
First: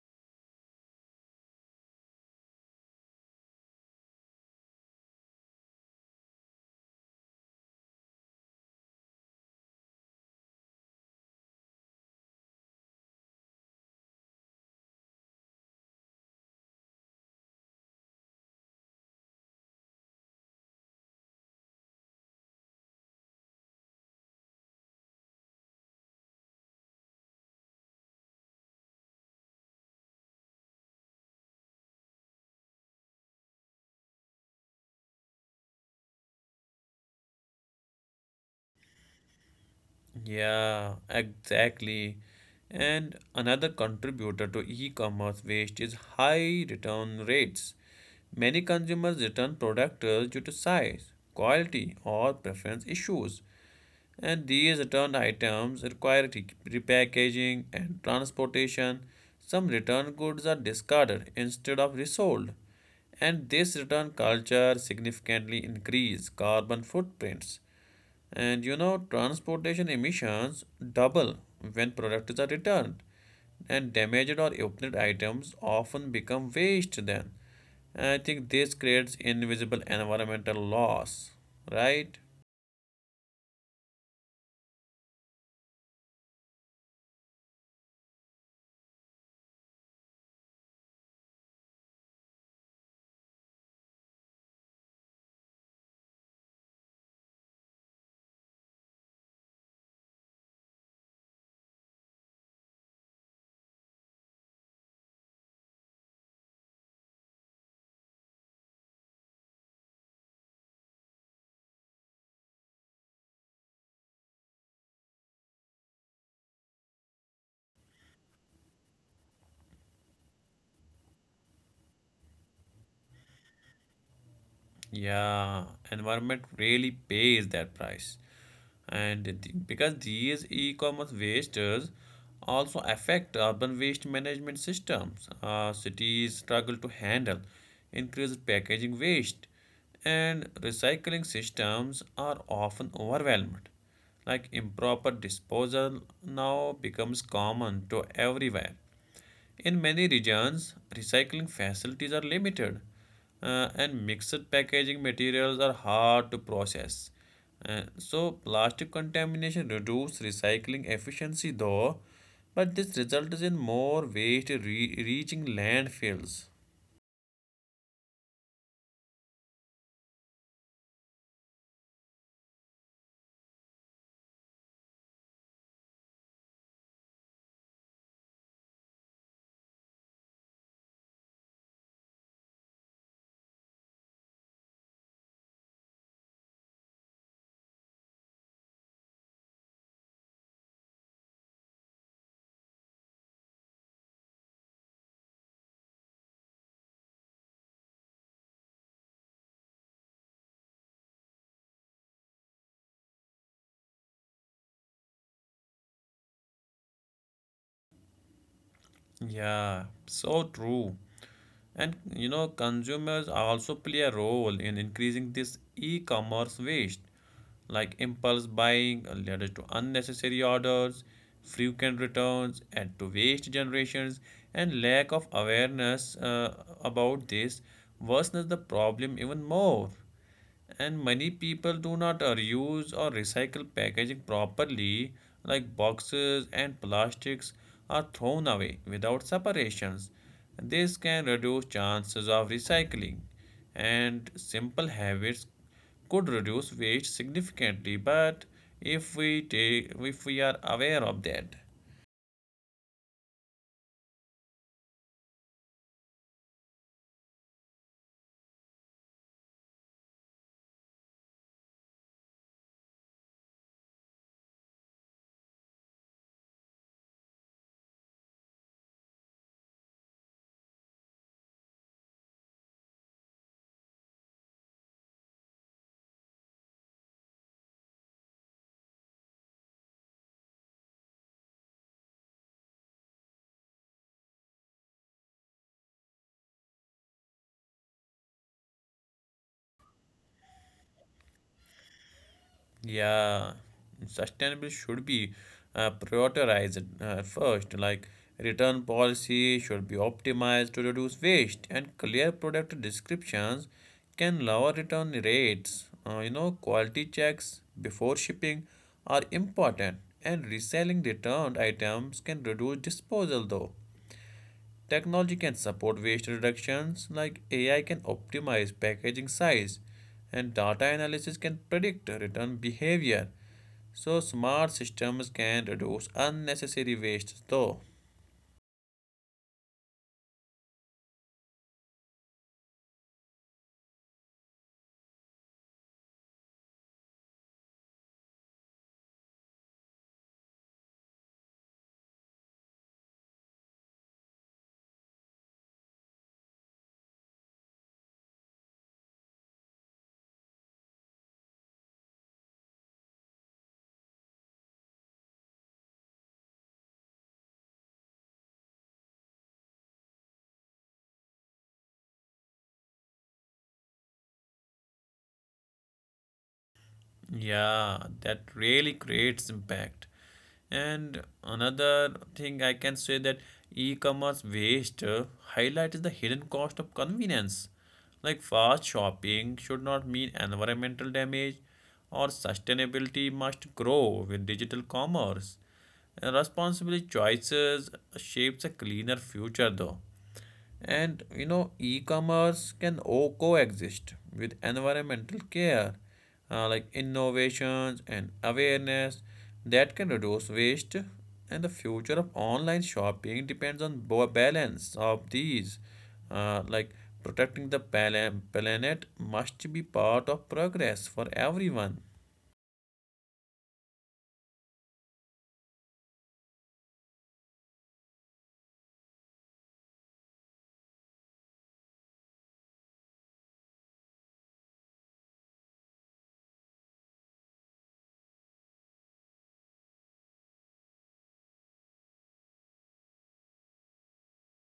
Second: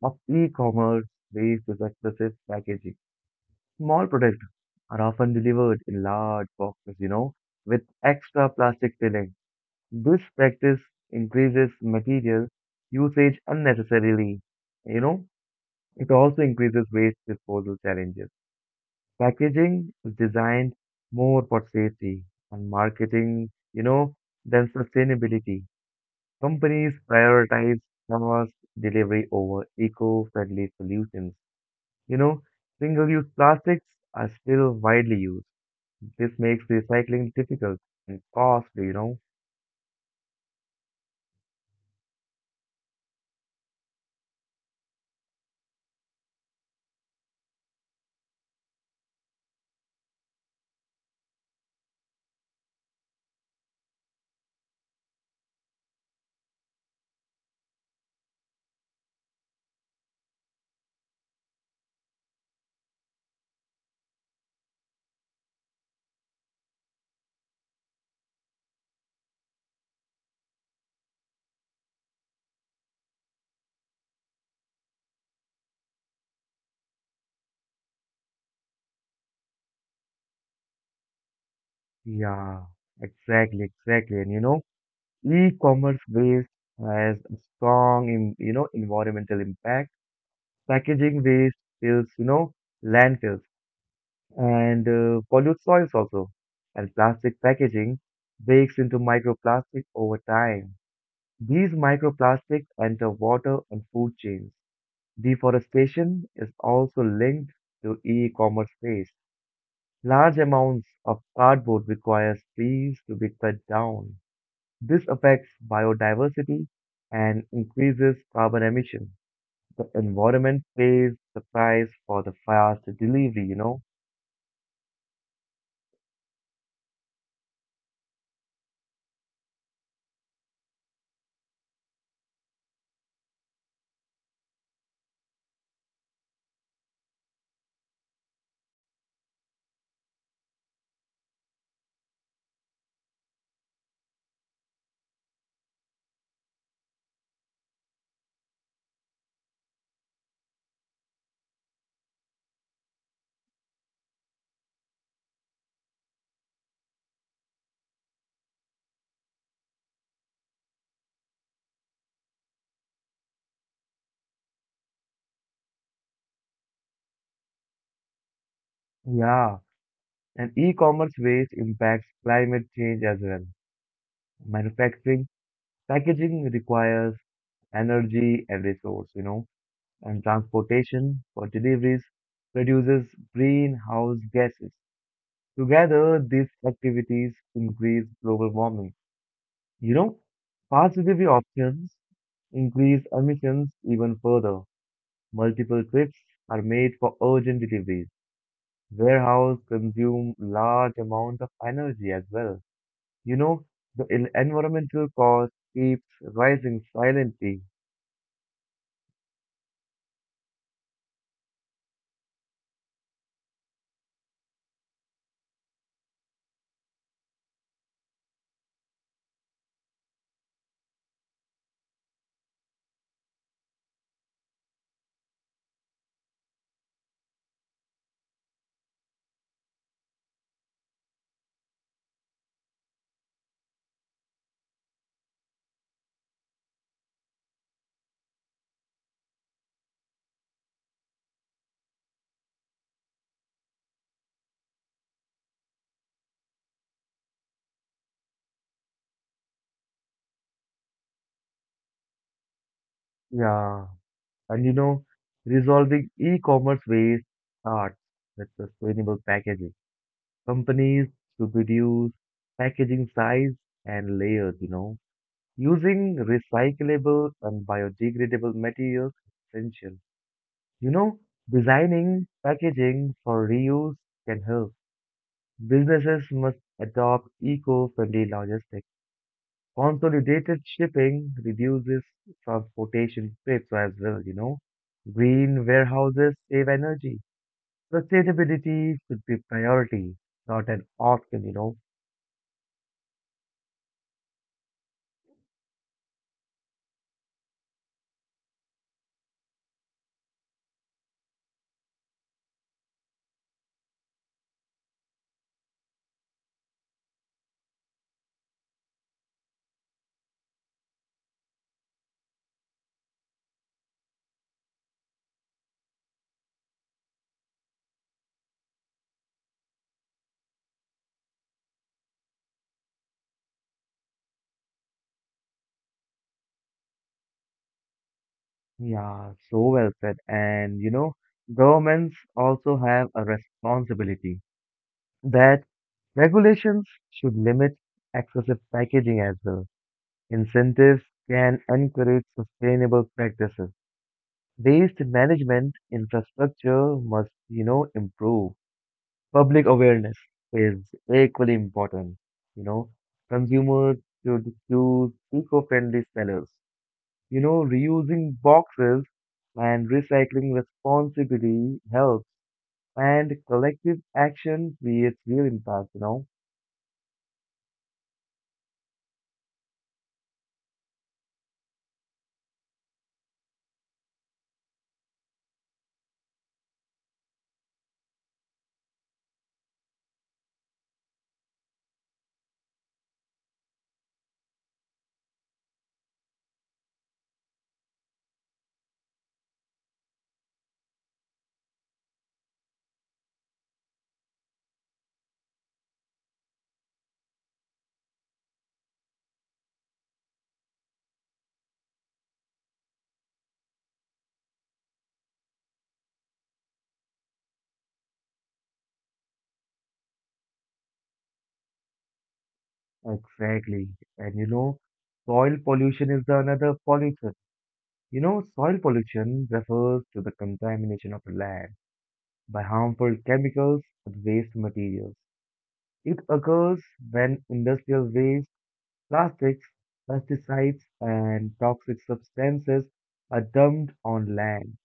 of e-commerce waste is excessive packaging. Small products are often delivered in large boxes, with extra plastic filling. This practice increases material usage unnecessarily. You know, it also increases waste disposal challenges. Packaging is designed more for safety and marketing, than sustainability. Companies prioritize fast delivery over eco-friendly solutions. You know, Single-use plastics are still widely used. This makes recycling difficult and costly. Yeah, exactly. And another contributor to e-commerce waste is high return rates. Many consumers return products due to size, quality, or preference issues. And these returned items require repackaging and transportation. Some returned goods are discarded instead of resold. And this return culture significantly increases carbon footprints. And you know, transportation emissions double when products are returned. And damaged or opened items often become waste then. And I think this creates invisible environmental loss, right? Yeah, exactly, exactly. And e-commerce waste has a strong, environmental impact. Packaging waste fills, landfills and pollute soils also. And plastic packaging breaks into microplastic over time. These microplastics enter water and food chains. Deforestation is also linked to e-commerce waste. Large amounts of cardboard requires trees to be cut down. This affects biodiversity and increases carbon emission. The environment pays the price for the fast delivery? Yeah, environment really pays that price. And because these e-commerce wasters also affect urban waste management systems, cities struggle to handle increased packaging waste, and recycling systems are often overwhelmed. Like improper disposal now becomes common to everywhere. In many regions, recycling facilities are limited, and mixed packaging materials are hard to process. So, plastic contamination reduces recycling efficiency, though, but this results in more waste reaching landfills. Yeah, and e-commerce waste impacts climate change as well. Manufacturing, packaging requires energy and resource, and transportation for deliveries produces greenhouse gases. Together, these activities increase global warming. You know, Fast delivery options increase emissions even further. Multiple trips are made for urgent deliveries. Warehouse consume large amount of energy as well. You know, the environmental cost keeps rising silently. Yeah, so true. And you know, consumers also play a role in increasing this e commerce waste, like impulse buying leads to unnecessary orders, frequent returns, and to waste generations. And lack of awareness about this worsens the problem even more, and many people do not reuse or recycle packaging properly, like boxes and plastics are thrown away without separations. This can reduce chances of recycling, and simple habits could reduce waste significantly, but if we take if we are aware of that. Yeah, and resolving e-commerce waste starts with sustainable packaging. Companies should reduce packaging size and layers. Using recyclable and biodegradable materials is essential. You know, Designing packaging for reuse can help. Businesses must adopt eco-friendly logistics. Consolidated shipping reduces transportation trips as well. Green warehouses save energy. Sustainability should be priority, not an option. Yeah, sustainable should be prioritized first. Like return policy should be optimized to reduce waste, and clear product descriptions can lower return rates. You know, quality checks before shipping are important, and reselling returned items can reduce disposal though. Technology can support waste reductions, like AI can optimize packaging size, and data analysis can predict return behavior. So, smart systems can reduce unnecessary waste, though. Yeah, so well said. And governments also have a responsibility that regulations should limit excessive packaging as well. Incentives can encourage sustainable practices. Waste management infrastructure must improve. Public awareness is equally important. You know, Consumers should choose eco-friendly sellers. Reusing boxes and recycling responsibly helps, and collective action creates real impact. Yeah, that really creates impact. And another thing I can say that e-commerce waste highlights the hidden cost of convenience. Like fast shopping should not mean environmental damage, or sustainability must grow with digital commerce. And responsible choices shapes a cleaner future though. And you know, e-commerce can coexist with environmental care, like innovations and awareness that can reduce waste. And the future of online shopping depends on balance of these, like protecting the planet must be part of progress for everyone. Exactly. And soil pollution is the another pollution. Soil pollution refers to the contamination of land by harmful chemicals and waste materials. It occurs when industrial waste, plastics, pesticides, and toxic substances are dumped on land.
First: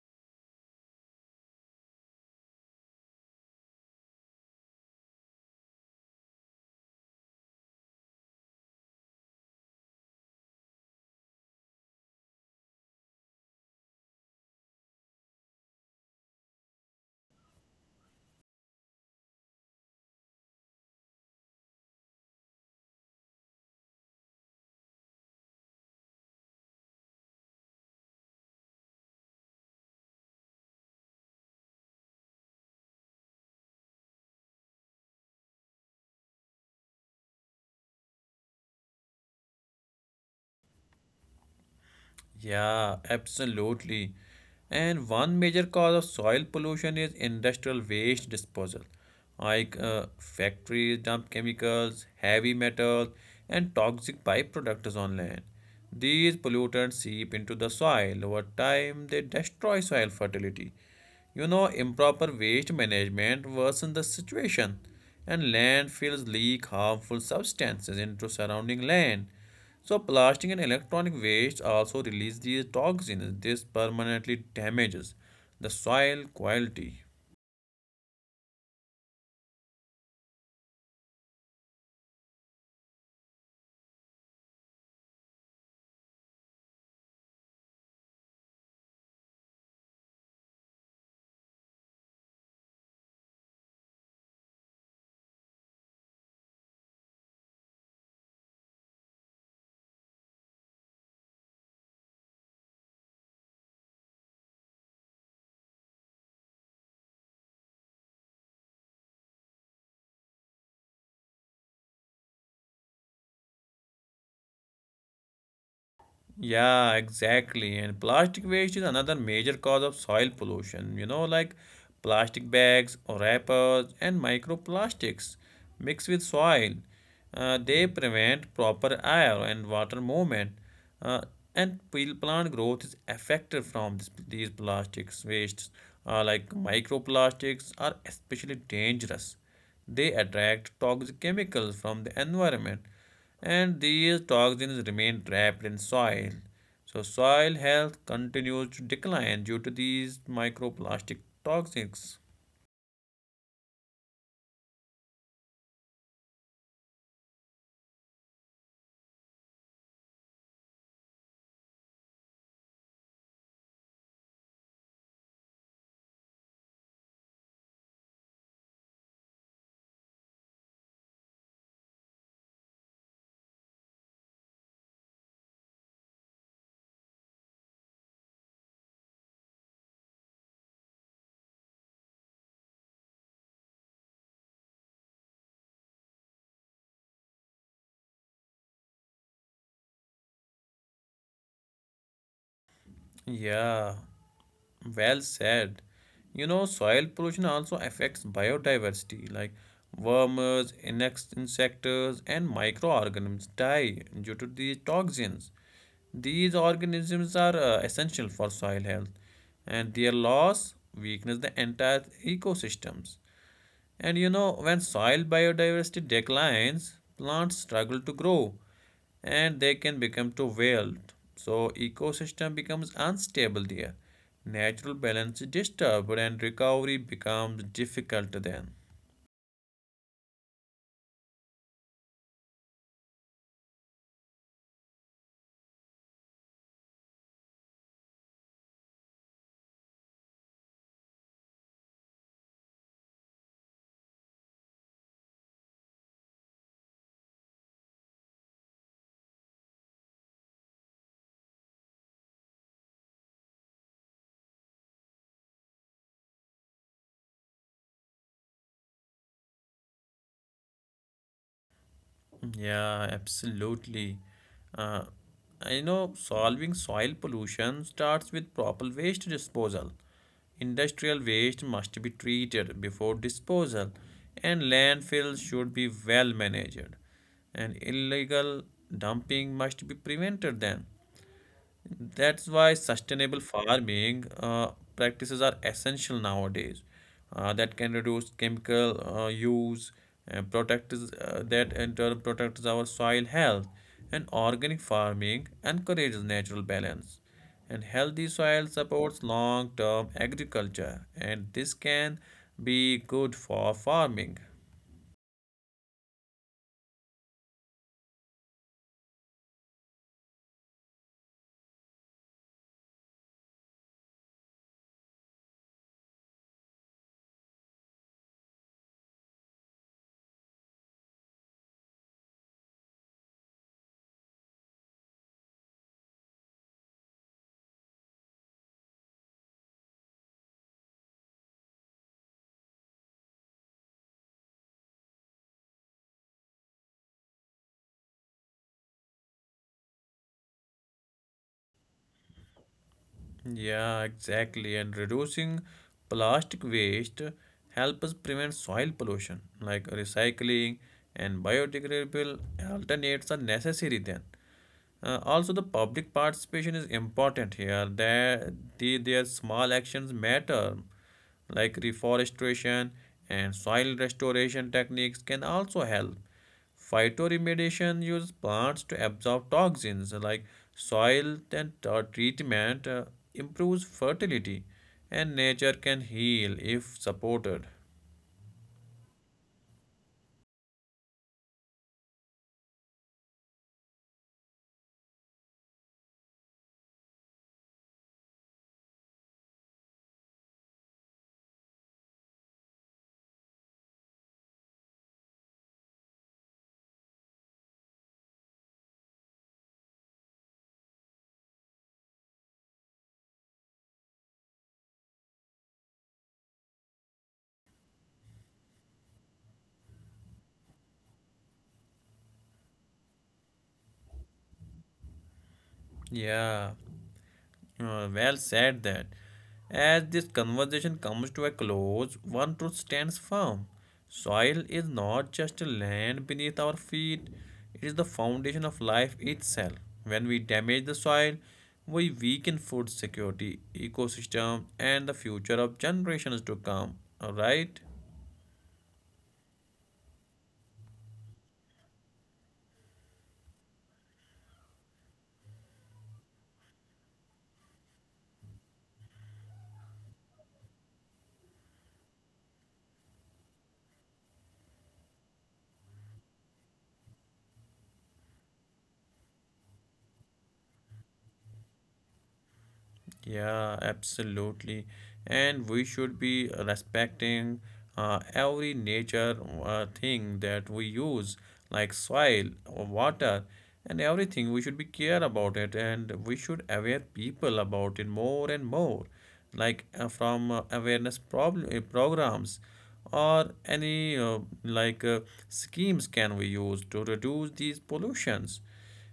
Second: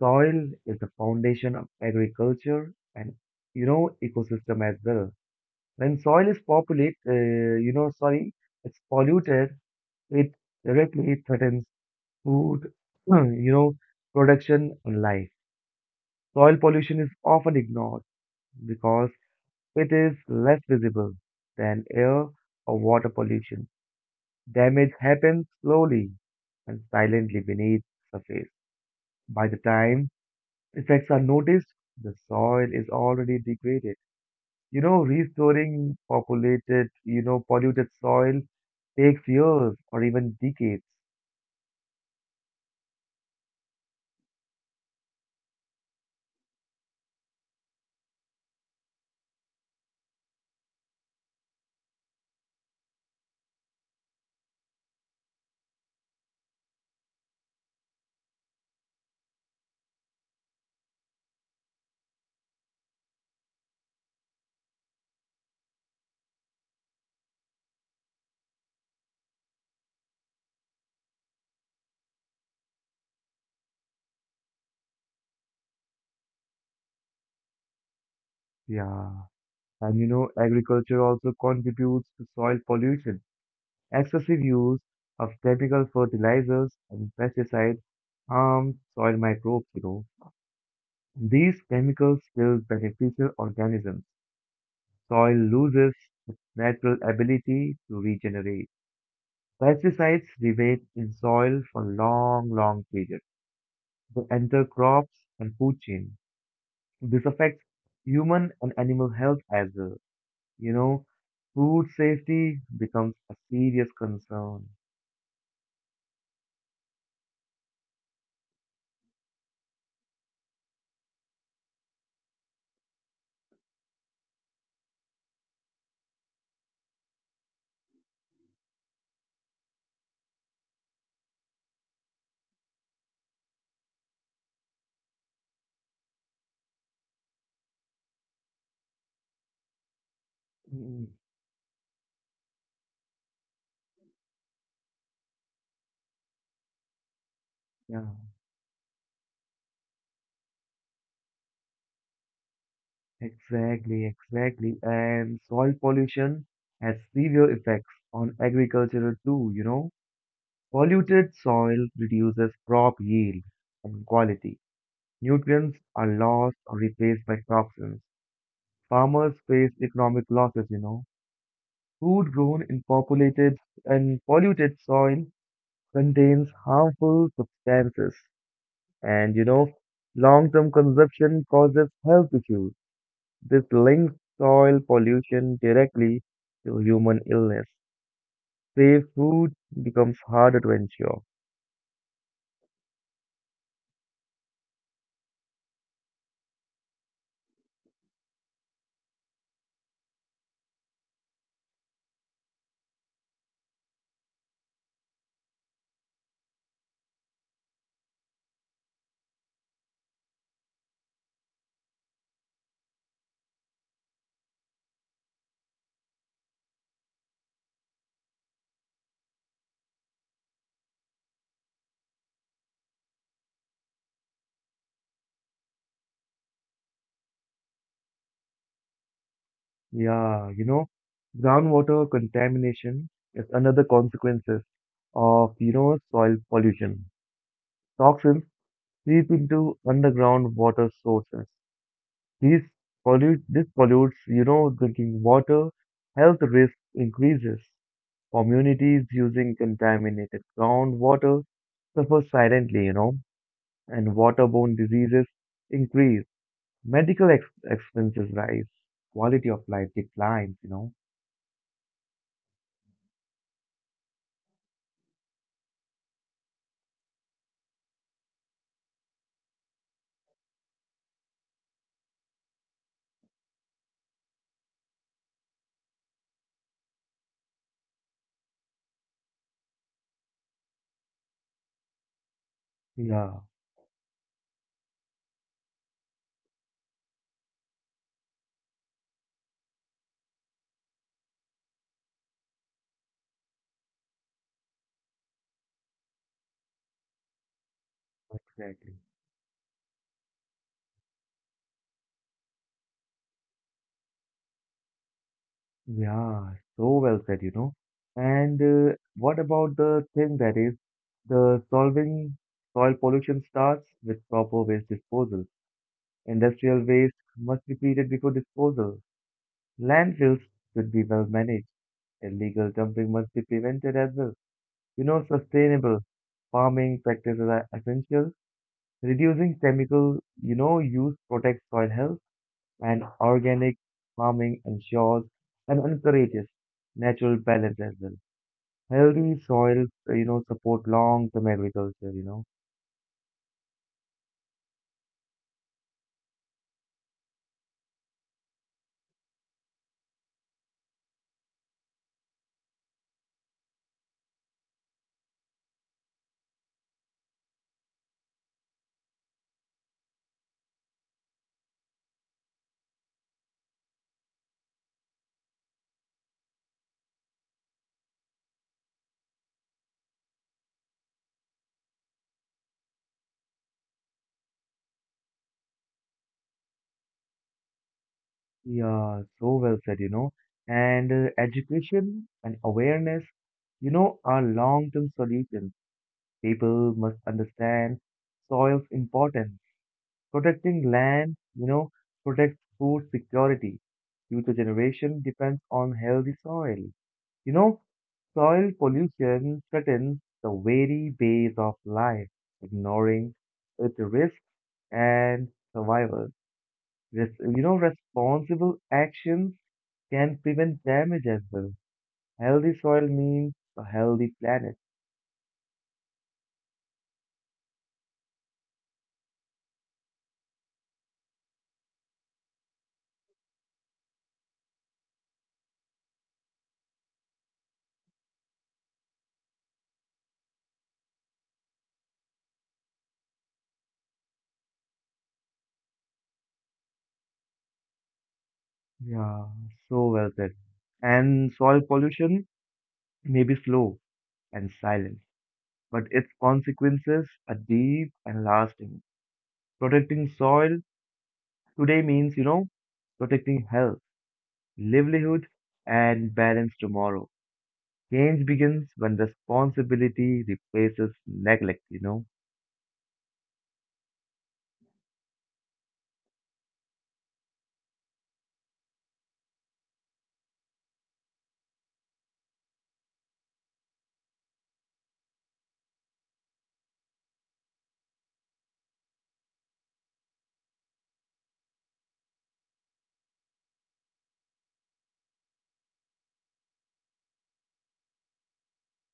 Soil is the foundation of agriculture and ecosystem as well. When soil is populated, sorry, it's polluted. It directly threatens food, (clears throat) you know, production and life. Soil pollution is often ignored because it is less visible than air or water pollution. Damage happens slowly and silently beneath the surface. By the time effects are noticed, the soil is already degraded. Restoring populated, polluted soil takes years or even decades. Yeah, absolutely. And one major cause of soil pollution is industrial waste disposal. Like factories dump chemicals, heavy metals, and toxic byproducts on land. These pollutants seep into the soil. Over time, they destroy soil fertility. You know, improper waste management worsens the situation, and landfills leak harmful substances into surrounding land. So, plastic and electronic waste also release these toxins. This permanently damages the soil quality. Yeah. And agriculture also contributes to soil pollution. Excessive use of chemical fertilizers and pesticides harm soil microbes. These chemicals kill beneficial organisms. Soil loses its natural ability to regenerate. Pesticides remain in soil for long, long periods. They enter crops and food chain. This affects human and animal health as well. You know, Food safety becomes a serious concern. Yeah, exactly. And plastic waste is another major cause of soil pollution. You know, like plastic bags or wrappers and microplastics mixed with soil. They prevent proper air and water movement. Uh, and plant growth is affected from this, these plastics wastes. Like microplastics are especially dangerous. They attract Mm, toxic chemicals from the environment, and these toxins remain trapped in soil. So, soil health yeah, continues to decline due to these microplastic toxins. exactly, exactly. And soil pollution has severe effects on agriculture too. Polluted soil reduces crop yield and quality. Nutrients are lost or replaced by toxins. Farmers face economic losses. Food grown in populated and polluted soil contains harmful substances. And long-term consumption causes health issues. This links soil pollution directly to human illness. Safe food becomes harder to ensure. Yeah, well said. You know, soil pollution also affects biodiversity, like worms, insects, and microorganisms die due to these toxins. These organisms are essential for soil health, and their loss weakens the entire ecosystems. And you know, when soil biodiversity declines, plants struggle to grow and they can become too wild. So ecosystem becomes unstable there. Natural balance is disturbed and recovery becomes difficult then. Yeah, groundwater contamination is another consequences of soil pollution. Toxins seep into underground water sources. These this pollutes drinking water. Health risk increases. Communities using contaminated groundwater suffer silently, and waterborne diseases increase. Medical expenses rise. Quality of life declines. Yeah, absolutely. Uh, I know solving soil pollution starts with proper waste disposal. Industrial waste must be treated before disposal, and landfills should be well managed. And illegal dumping must be prevented then. That's why Yeah, sustainable farming practices are essential nowadays. That can reduce chemical use, and that in turn protects our soil health. And organic farming encourages natural balance. And healthy soil exactly. supports long-term agriculture, and this can be good for farming. Yeah, so well said. And what about the thing that is the solving soil pollution starts with proper waste disposal. Industrial waste must be treated before disposal. Landfills should be well managed. Illegal dumping must be prevented as well. Sustainable farming practices are essential. Reducing chemical, use protects soil health and organic farming ensures and encourages natural balance as well. Healthy soils, support long-term agriculture. Yeah, exactly. And reducing plastic waste helps prevent soil pollution, like recycling and biodegradable alternates are necessary then. Also, the public participation is important here. Their small actions matter, like reforestation and soil restoration techniques can also help. Phytoremediation uses plants to absorb toxins, like soil and treatment improves fertility, and nature can heal if supported. Yeah, so well said. And education and awareness, are long-term solutions. People must understand soil's importance. Protecting land, protects food security. Future generation depends on healthy soil. You know, Soil pollution threatens the very base of life. Ignoring its risks and survival. Responsible actions can prevent damage as well. Healthy soil means a healthy planet. Yeah. Well said that. As this conversation comes to a close, one truth stands firm. Soil is not just a land beneath our feet, it is the foundation of life itself. When we damage the soil, we weaken food security, ecosystem, and the future of generations to come. Alright? Yeah, so well said. And soil pollution may be slow and silent, but its consequences are deep and lasting. Protecting soil today means, protecting health, livelihood, and balance tomorrow. Change begins when responsibility replaces neglect. Yeah, absolutely. And we should be respecting every nature thing that we use, like soil or water and everything. We should be care about it and we should aware people about it more and more, like from awareness problem programs or any schemes can we use to reduce these pollutions.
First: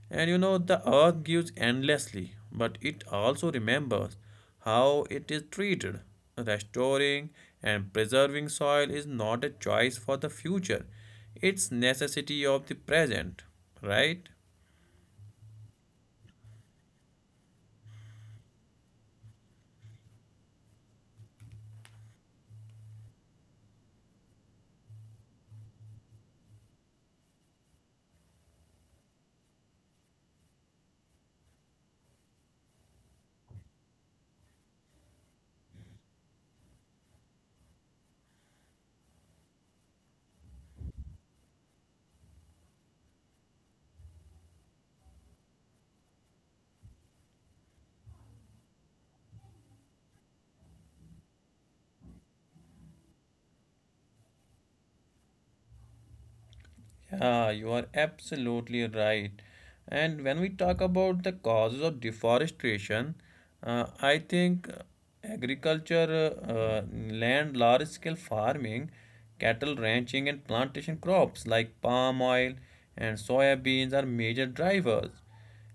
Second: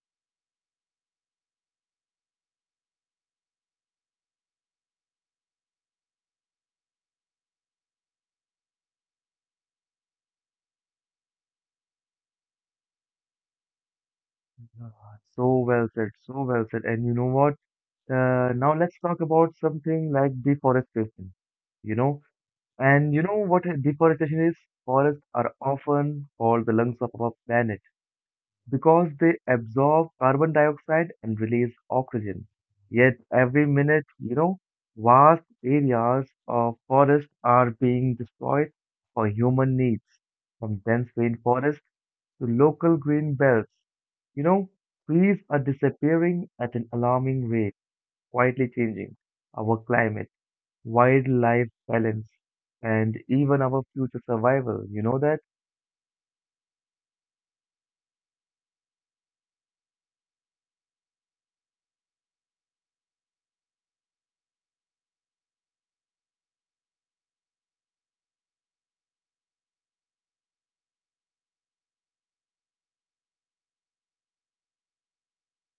And you know, the earth gives endlessly, but it also remembers how it is treated. Restoring and preserving soil is not a choice for the future, it's necessity of the present, right? Yeah, so well said, so well said. And you know what? Now let's talk about something like deforestation, you know. And you know what deforestation is? Forests are often called the lungs of our planet because they absorb carbon dioxide and release oxygen. Yet every minute, vast areas of forest are being destroyed for human needs, from dense rainforest to local green belts. You know, Trees are disappearing at an alarming rate, quietly changing our climate, wildlife balance, and even our future survival. You know that? Yeah, you are absolutely right. And when we talk about the causes of deforestation, I think agriculture, land, large scale farming, cattle ranching, and plantation crops like palm oil and soya beans are major drivers.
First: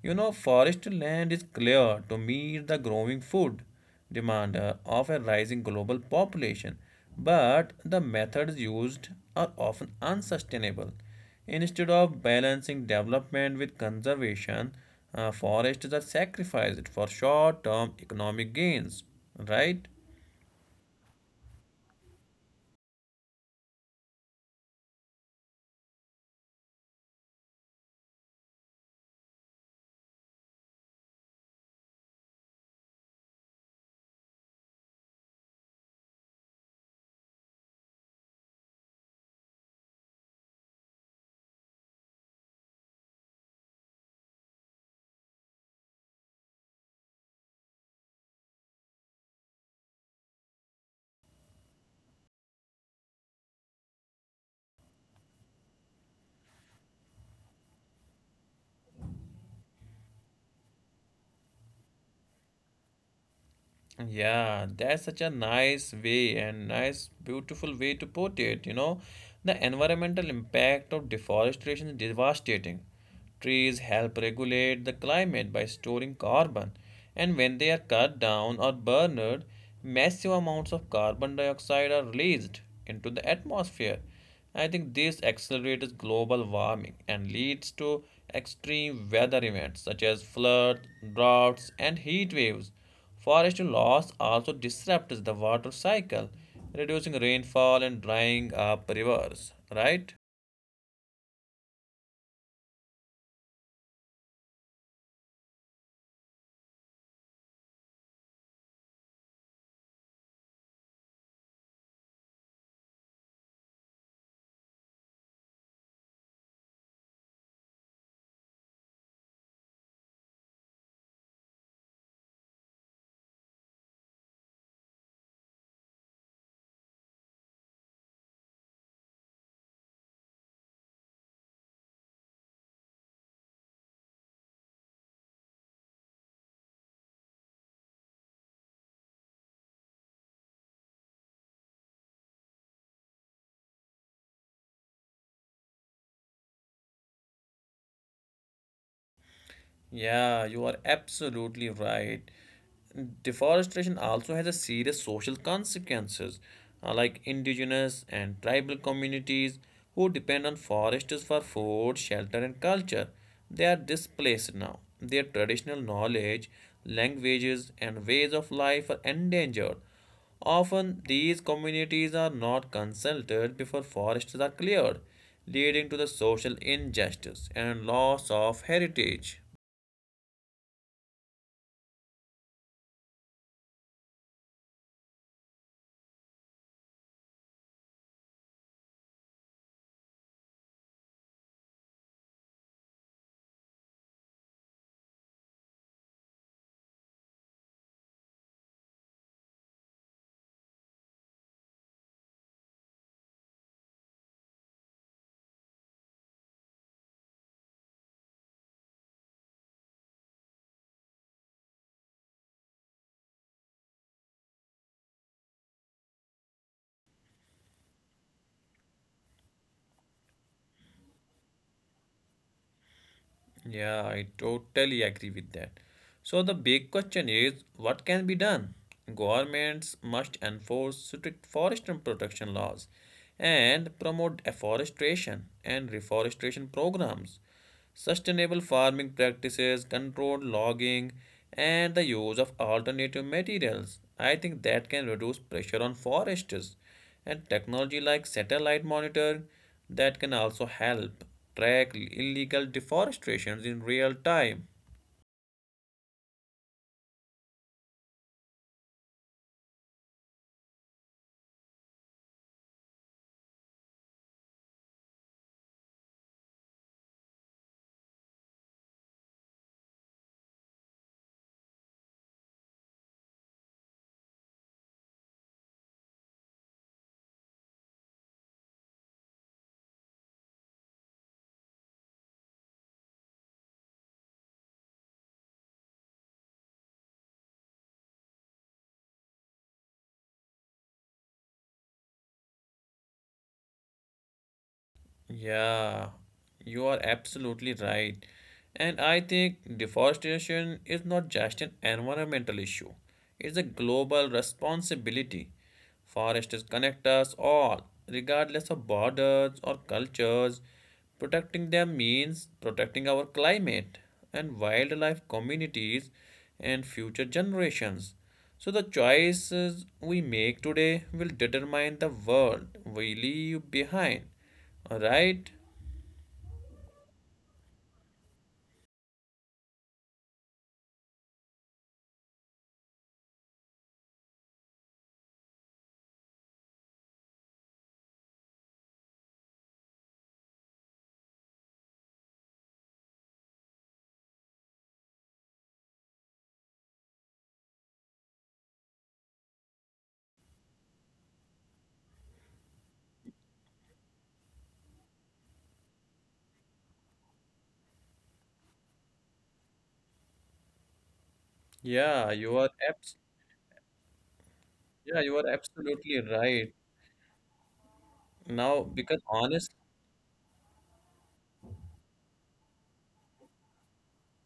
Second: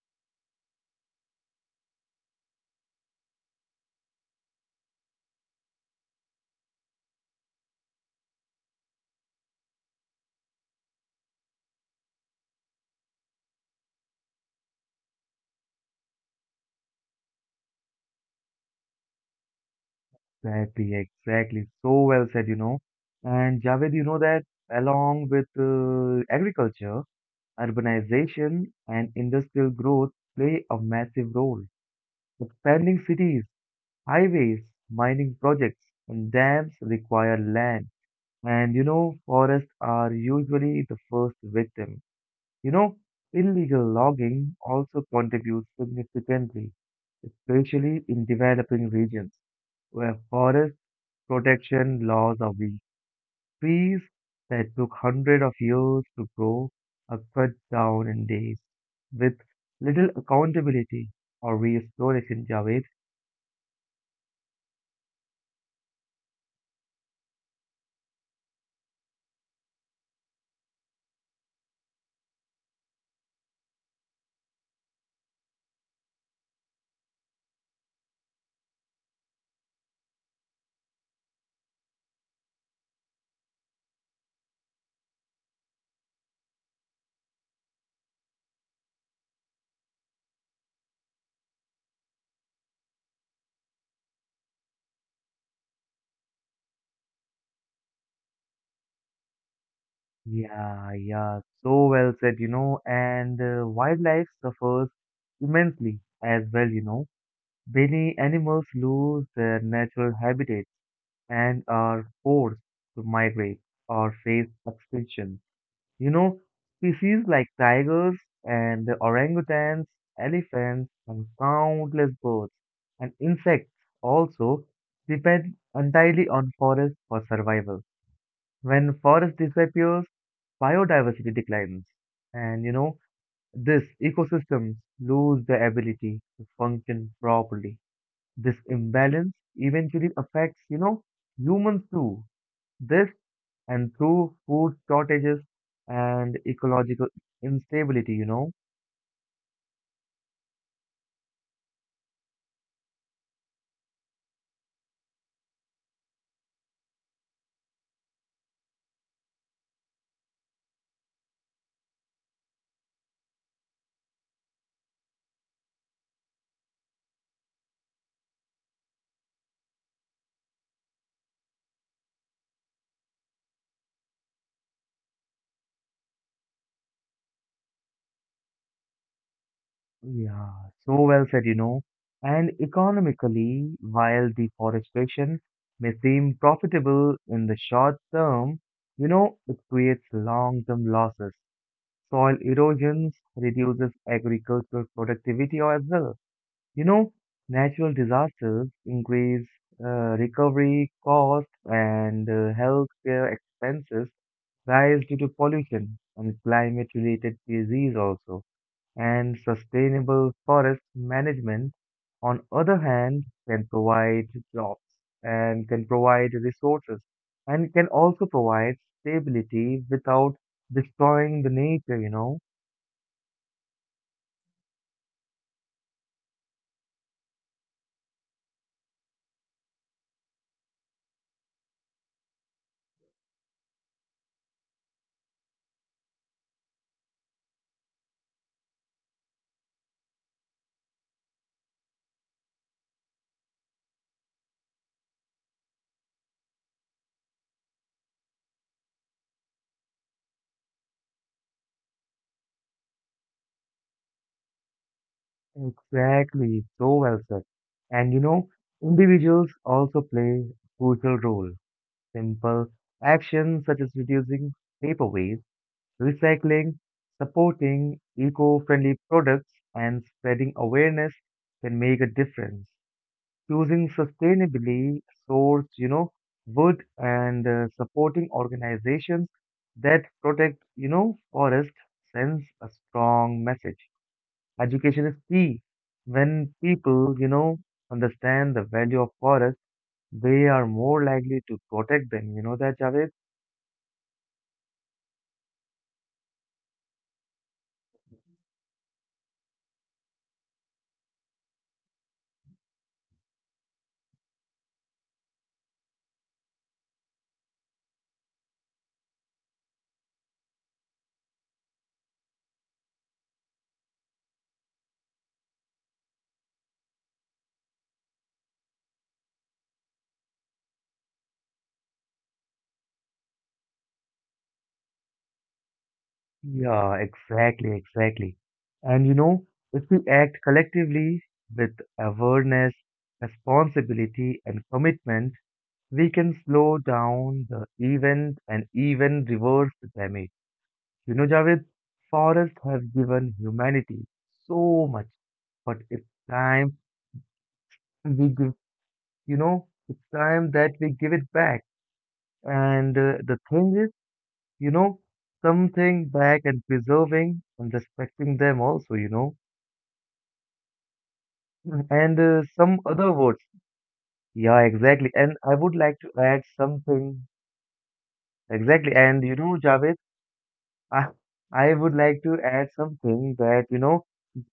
You know, forest land is clear to meet the growing food demand of a rising global population, but the methods used are often unsustainable. Instead of balancing development with conservation, forests are sacrificed for short term economic gains, right? Exactly, exactly. So well said. And Javed, you know that along with agriculture, urbanization and industrial growth play a massive role. Expanding cities, highways, mining projects, and dams require land. And forests are usually the first victim. You know, Illegal logging also contributes significantly, especially in developing regions where forests protection laws of these trees that took hundreds of years to grow are cut down in days with little accountability or restoration, Javed. Yeah, that's such a nice way and nice, beautiful way to put it. You know, the environmental impact of deforestation is devastating. Trees help regulate the climate by storing carbon, and when they are cut down or burned, massive amounts of carbon dioxide are released into the atmosphere. I think this accelerates global warming and leads to extreme weather events such as floods, droughts, and heat waves. Forest loss also disrupts the water cycle, reducing rainfall and drying up rivers, right? Yeah, yeah, so well said, and wildlife suffers immensely as well. Many animals lose their natural habitats and are forced to migrate or face extinction. You know, Species like tigers and orangutans, elephants, and countless birds and insects also depend entirely on forests for survival. When forest disappears, biodiversity declines, and this ecosystems lose the ability to function properly. This imbalance eventually affects, humans too. This and through food shortages and ecological instability. Yeah, you are absolutely right. Deforestation also has a serious social consequences, like indigenous and tribal communities who depend on forests for food, shelter, and culture. They are displaced now. Their traditional knowledge, languages, and ways of life are endangered. Often, these communities are not consulted before forests are cleared, leading to the social injustice and loss of heritage. Yeah, so well said. And economically, while deforestation may seem profitable in the short term, it creates long-term losses. Soil erosion reduces agricultural productivity as well. You know, Natural disasters increase recovery costs and healthcare expenses rise due to pollution and climate-related disease also. And sustainable forest management, on other hand, can provide jobs and can provide resources and can also provide stability without destroying the nature. Yeah, I totally agree with that. So the big question is what can be done? Governments must enforce strict forest and protection laws and promote afforestation and reforestation programs, sustainable farming practices, controlled logging, and the use of alternative materials. I think that can reduce pressure on foresters and technology like satellite monitor that can also help track illegal deforestations in real time. Exactly, so well said. And individuals also play a crucial role. Simple actions such as reducing paper waste, recycling, supporting eco friendly products, and spreading awareness can make a difference. Choosing sustainably sourced, wood and supporting organizations that protect, forest sends a strong message. Education is key. When people, understand the value of forest, they are more likely to protect them. You know that, Javed? Yeah, you are absolutely right. And I think deforestation is not just an environmental issue, it's a global responsibility. Forests connect us all, regardless of borders or cultures. Protecting them means protecting our climate and wildlife communities and future generations. So, the choices we make today will determine the world we leave behind. All right? Yeah, exactly, exactly. And if we act collectively with awareness, responsibility, and commitment, we can slow down the event and even reverse the damage. Javed, forests have given humanity so much, but it's time we it's time that we give it back. And the thing is, you know, something back and preserving and respecting them also. And Yeah, you are. some other words. Yeah, exactly. Yeah, And you are I would like to absolutely add right. something. Now, Exactly. And because honest, Javed, I, I would like to add something that,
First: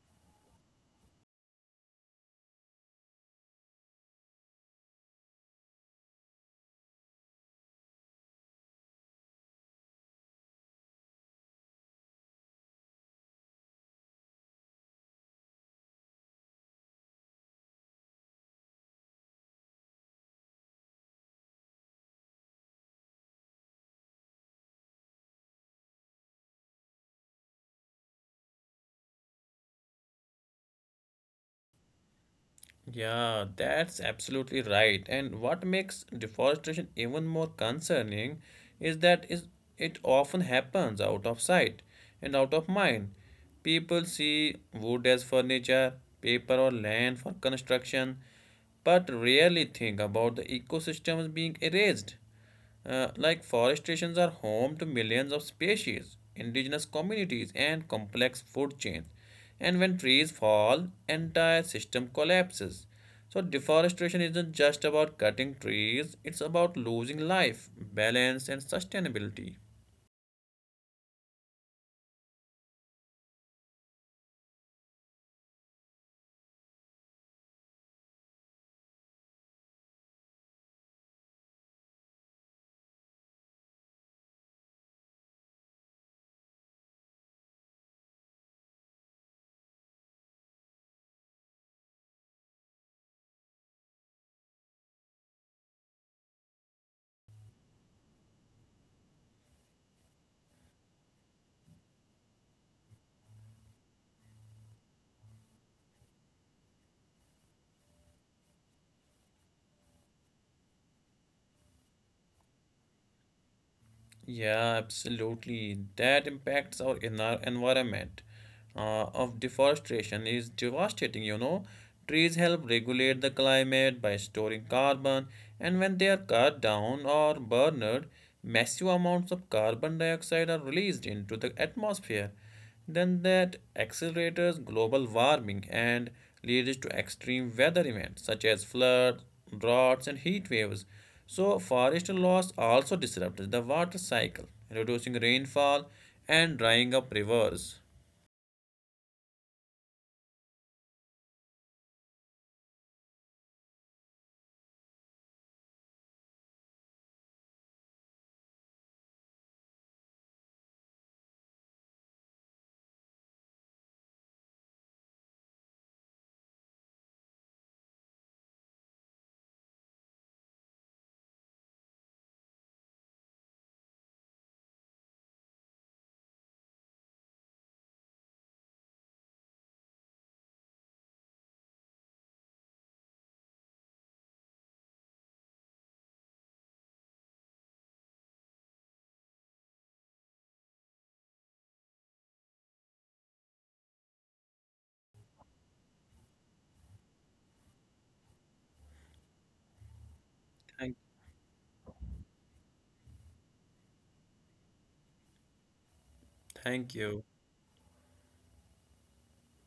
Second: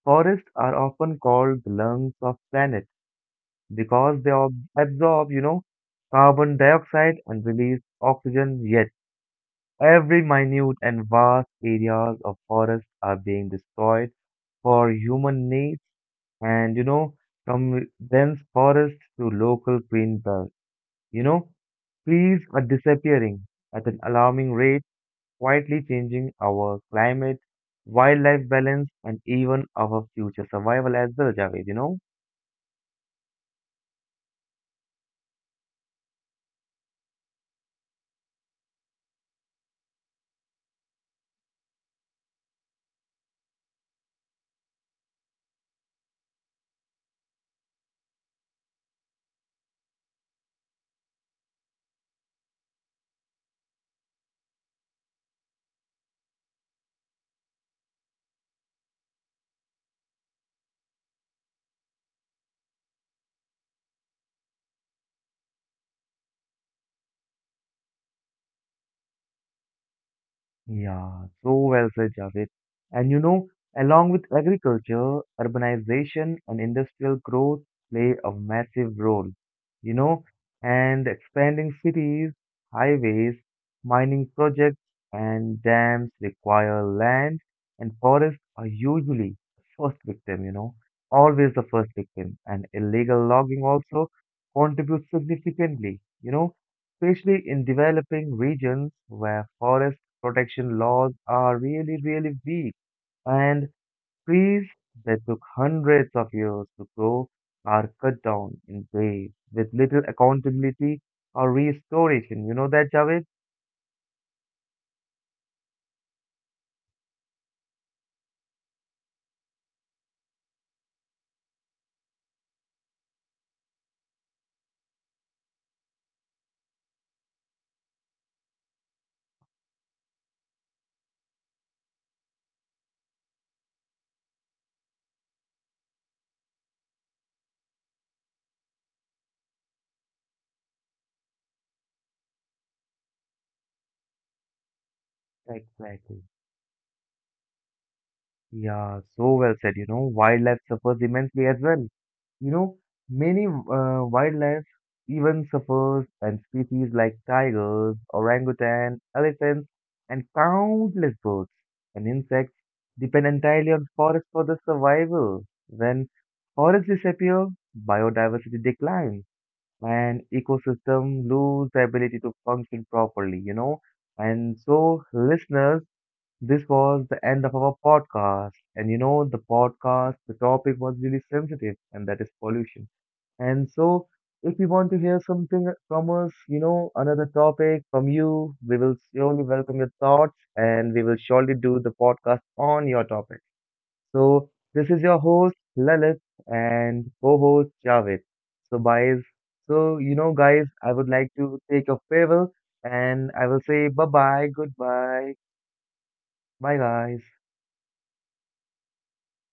forests are often called the lungs of planet because they ob absorb, carbon dioxide and release oxygen, yet every minute and vast areas of forest are being destroyed for human needs, and from dense forest to local green belts. You know, Trees are disappearing at an alarming rate, quietly changing our climate, wildlife balance, and even our future survival as well, Javed, you know? yeah, that's absolutely right. And what makes deforestation even more concerning is that is it often happens out of sight and out of mind. People see wood as furniture, paper or land for construction, but rarely think about the ecosystems being erased. Like forestations are home to millions of species, indigenous communities, and complex food chains. And when trees fall, entire system collapses. So deforestation isn't just about cutting trees, it's about losing life, balance, and sustainability. Yeah, so well said, Javed. And along with agriculture, urbanization and industrial growth play a massive role, you know, and expanding cities, highways, mining projects, and dams require land, and forests are usually the first victim, always the first victim. And illegal logging also contributes significantly, especially in developing regions where forests protection laws are really, really weak, and trees that took hundreds of years to grow are cut down in waves with little accountability or restoration. You know that, Javed? Yeah, absolutely. That impacts our inner environment. Of deforestation is devastating, you know. Trees help regulate the climate by storing carbon, and when they are cut down or burned, massive amounts of carbon dioxide are released into the atmosphere. Then that accelerates global warming and leads to extreme weather events such as floods, droughts, and heat waves. So, forest loss also disrupts the water cycle, reducing rainfall Exactly. and drying up rivers. Yeah, so well said. Wildlife suffers immensely as well. You know, Many wildlife even suffers, and species like tigers, orangutan, elephants, and countless birds and insects depend entirely on forests for their survival. When forests disappear, biodiversity declines, and ecosystem lose the ability to function properly. And so listeners, this was the end of our podcast. And the topic was really sensitive, and that is pollution. And so, if you want to hear something from us, another topic from you, we will surely welcome your thoughts and we will surely do the podcast on your topic. So, this is your host, Lalit, and co host, Javed. So, guys, guys, Thank, I would like to take a farewell and I will say bye bye, goodbye, bye, thank you. guys.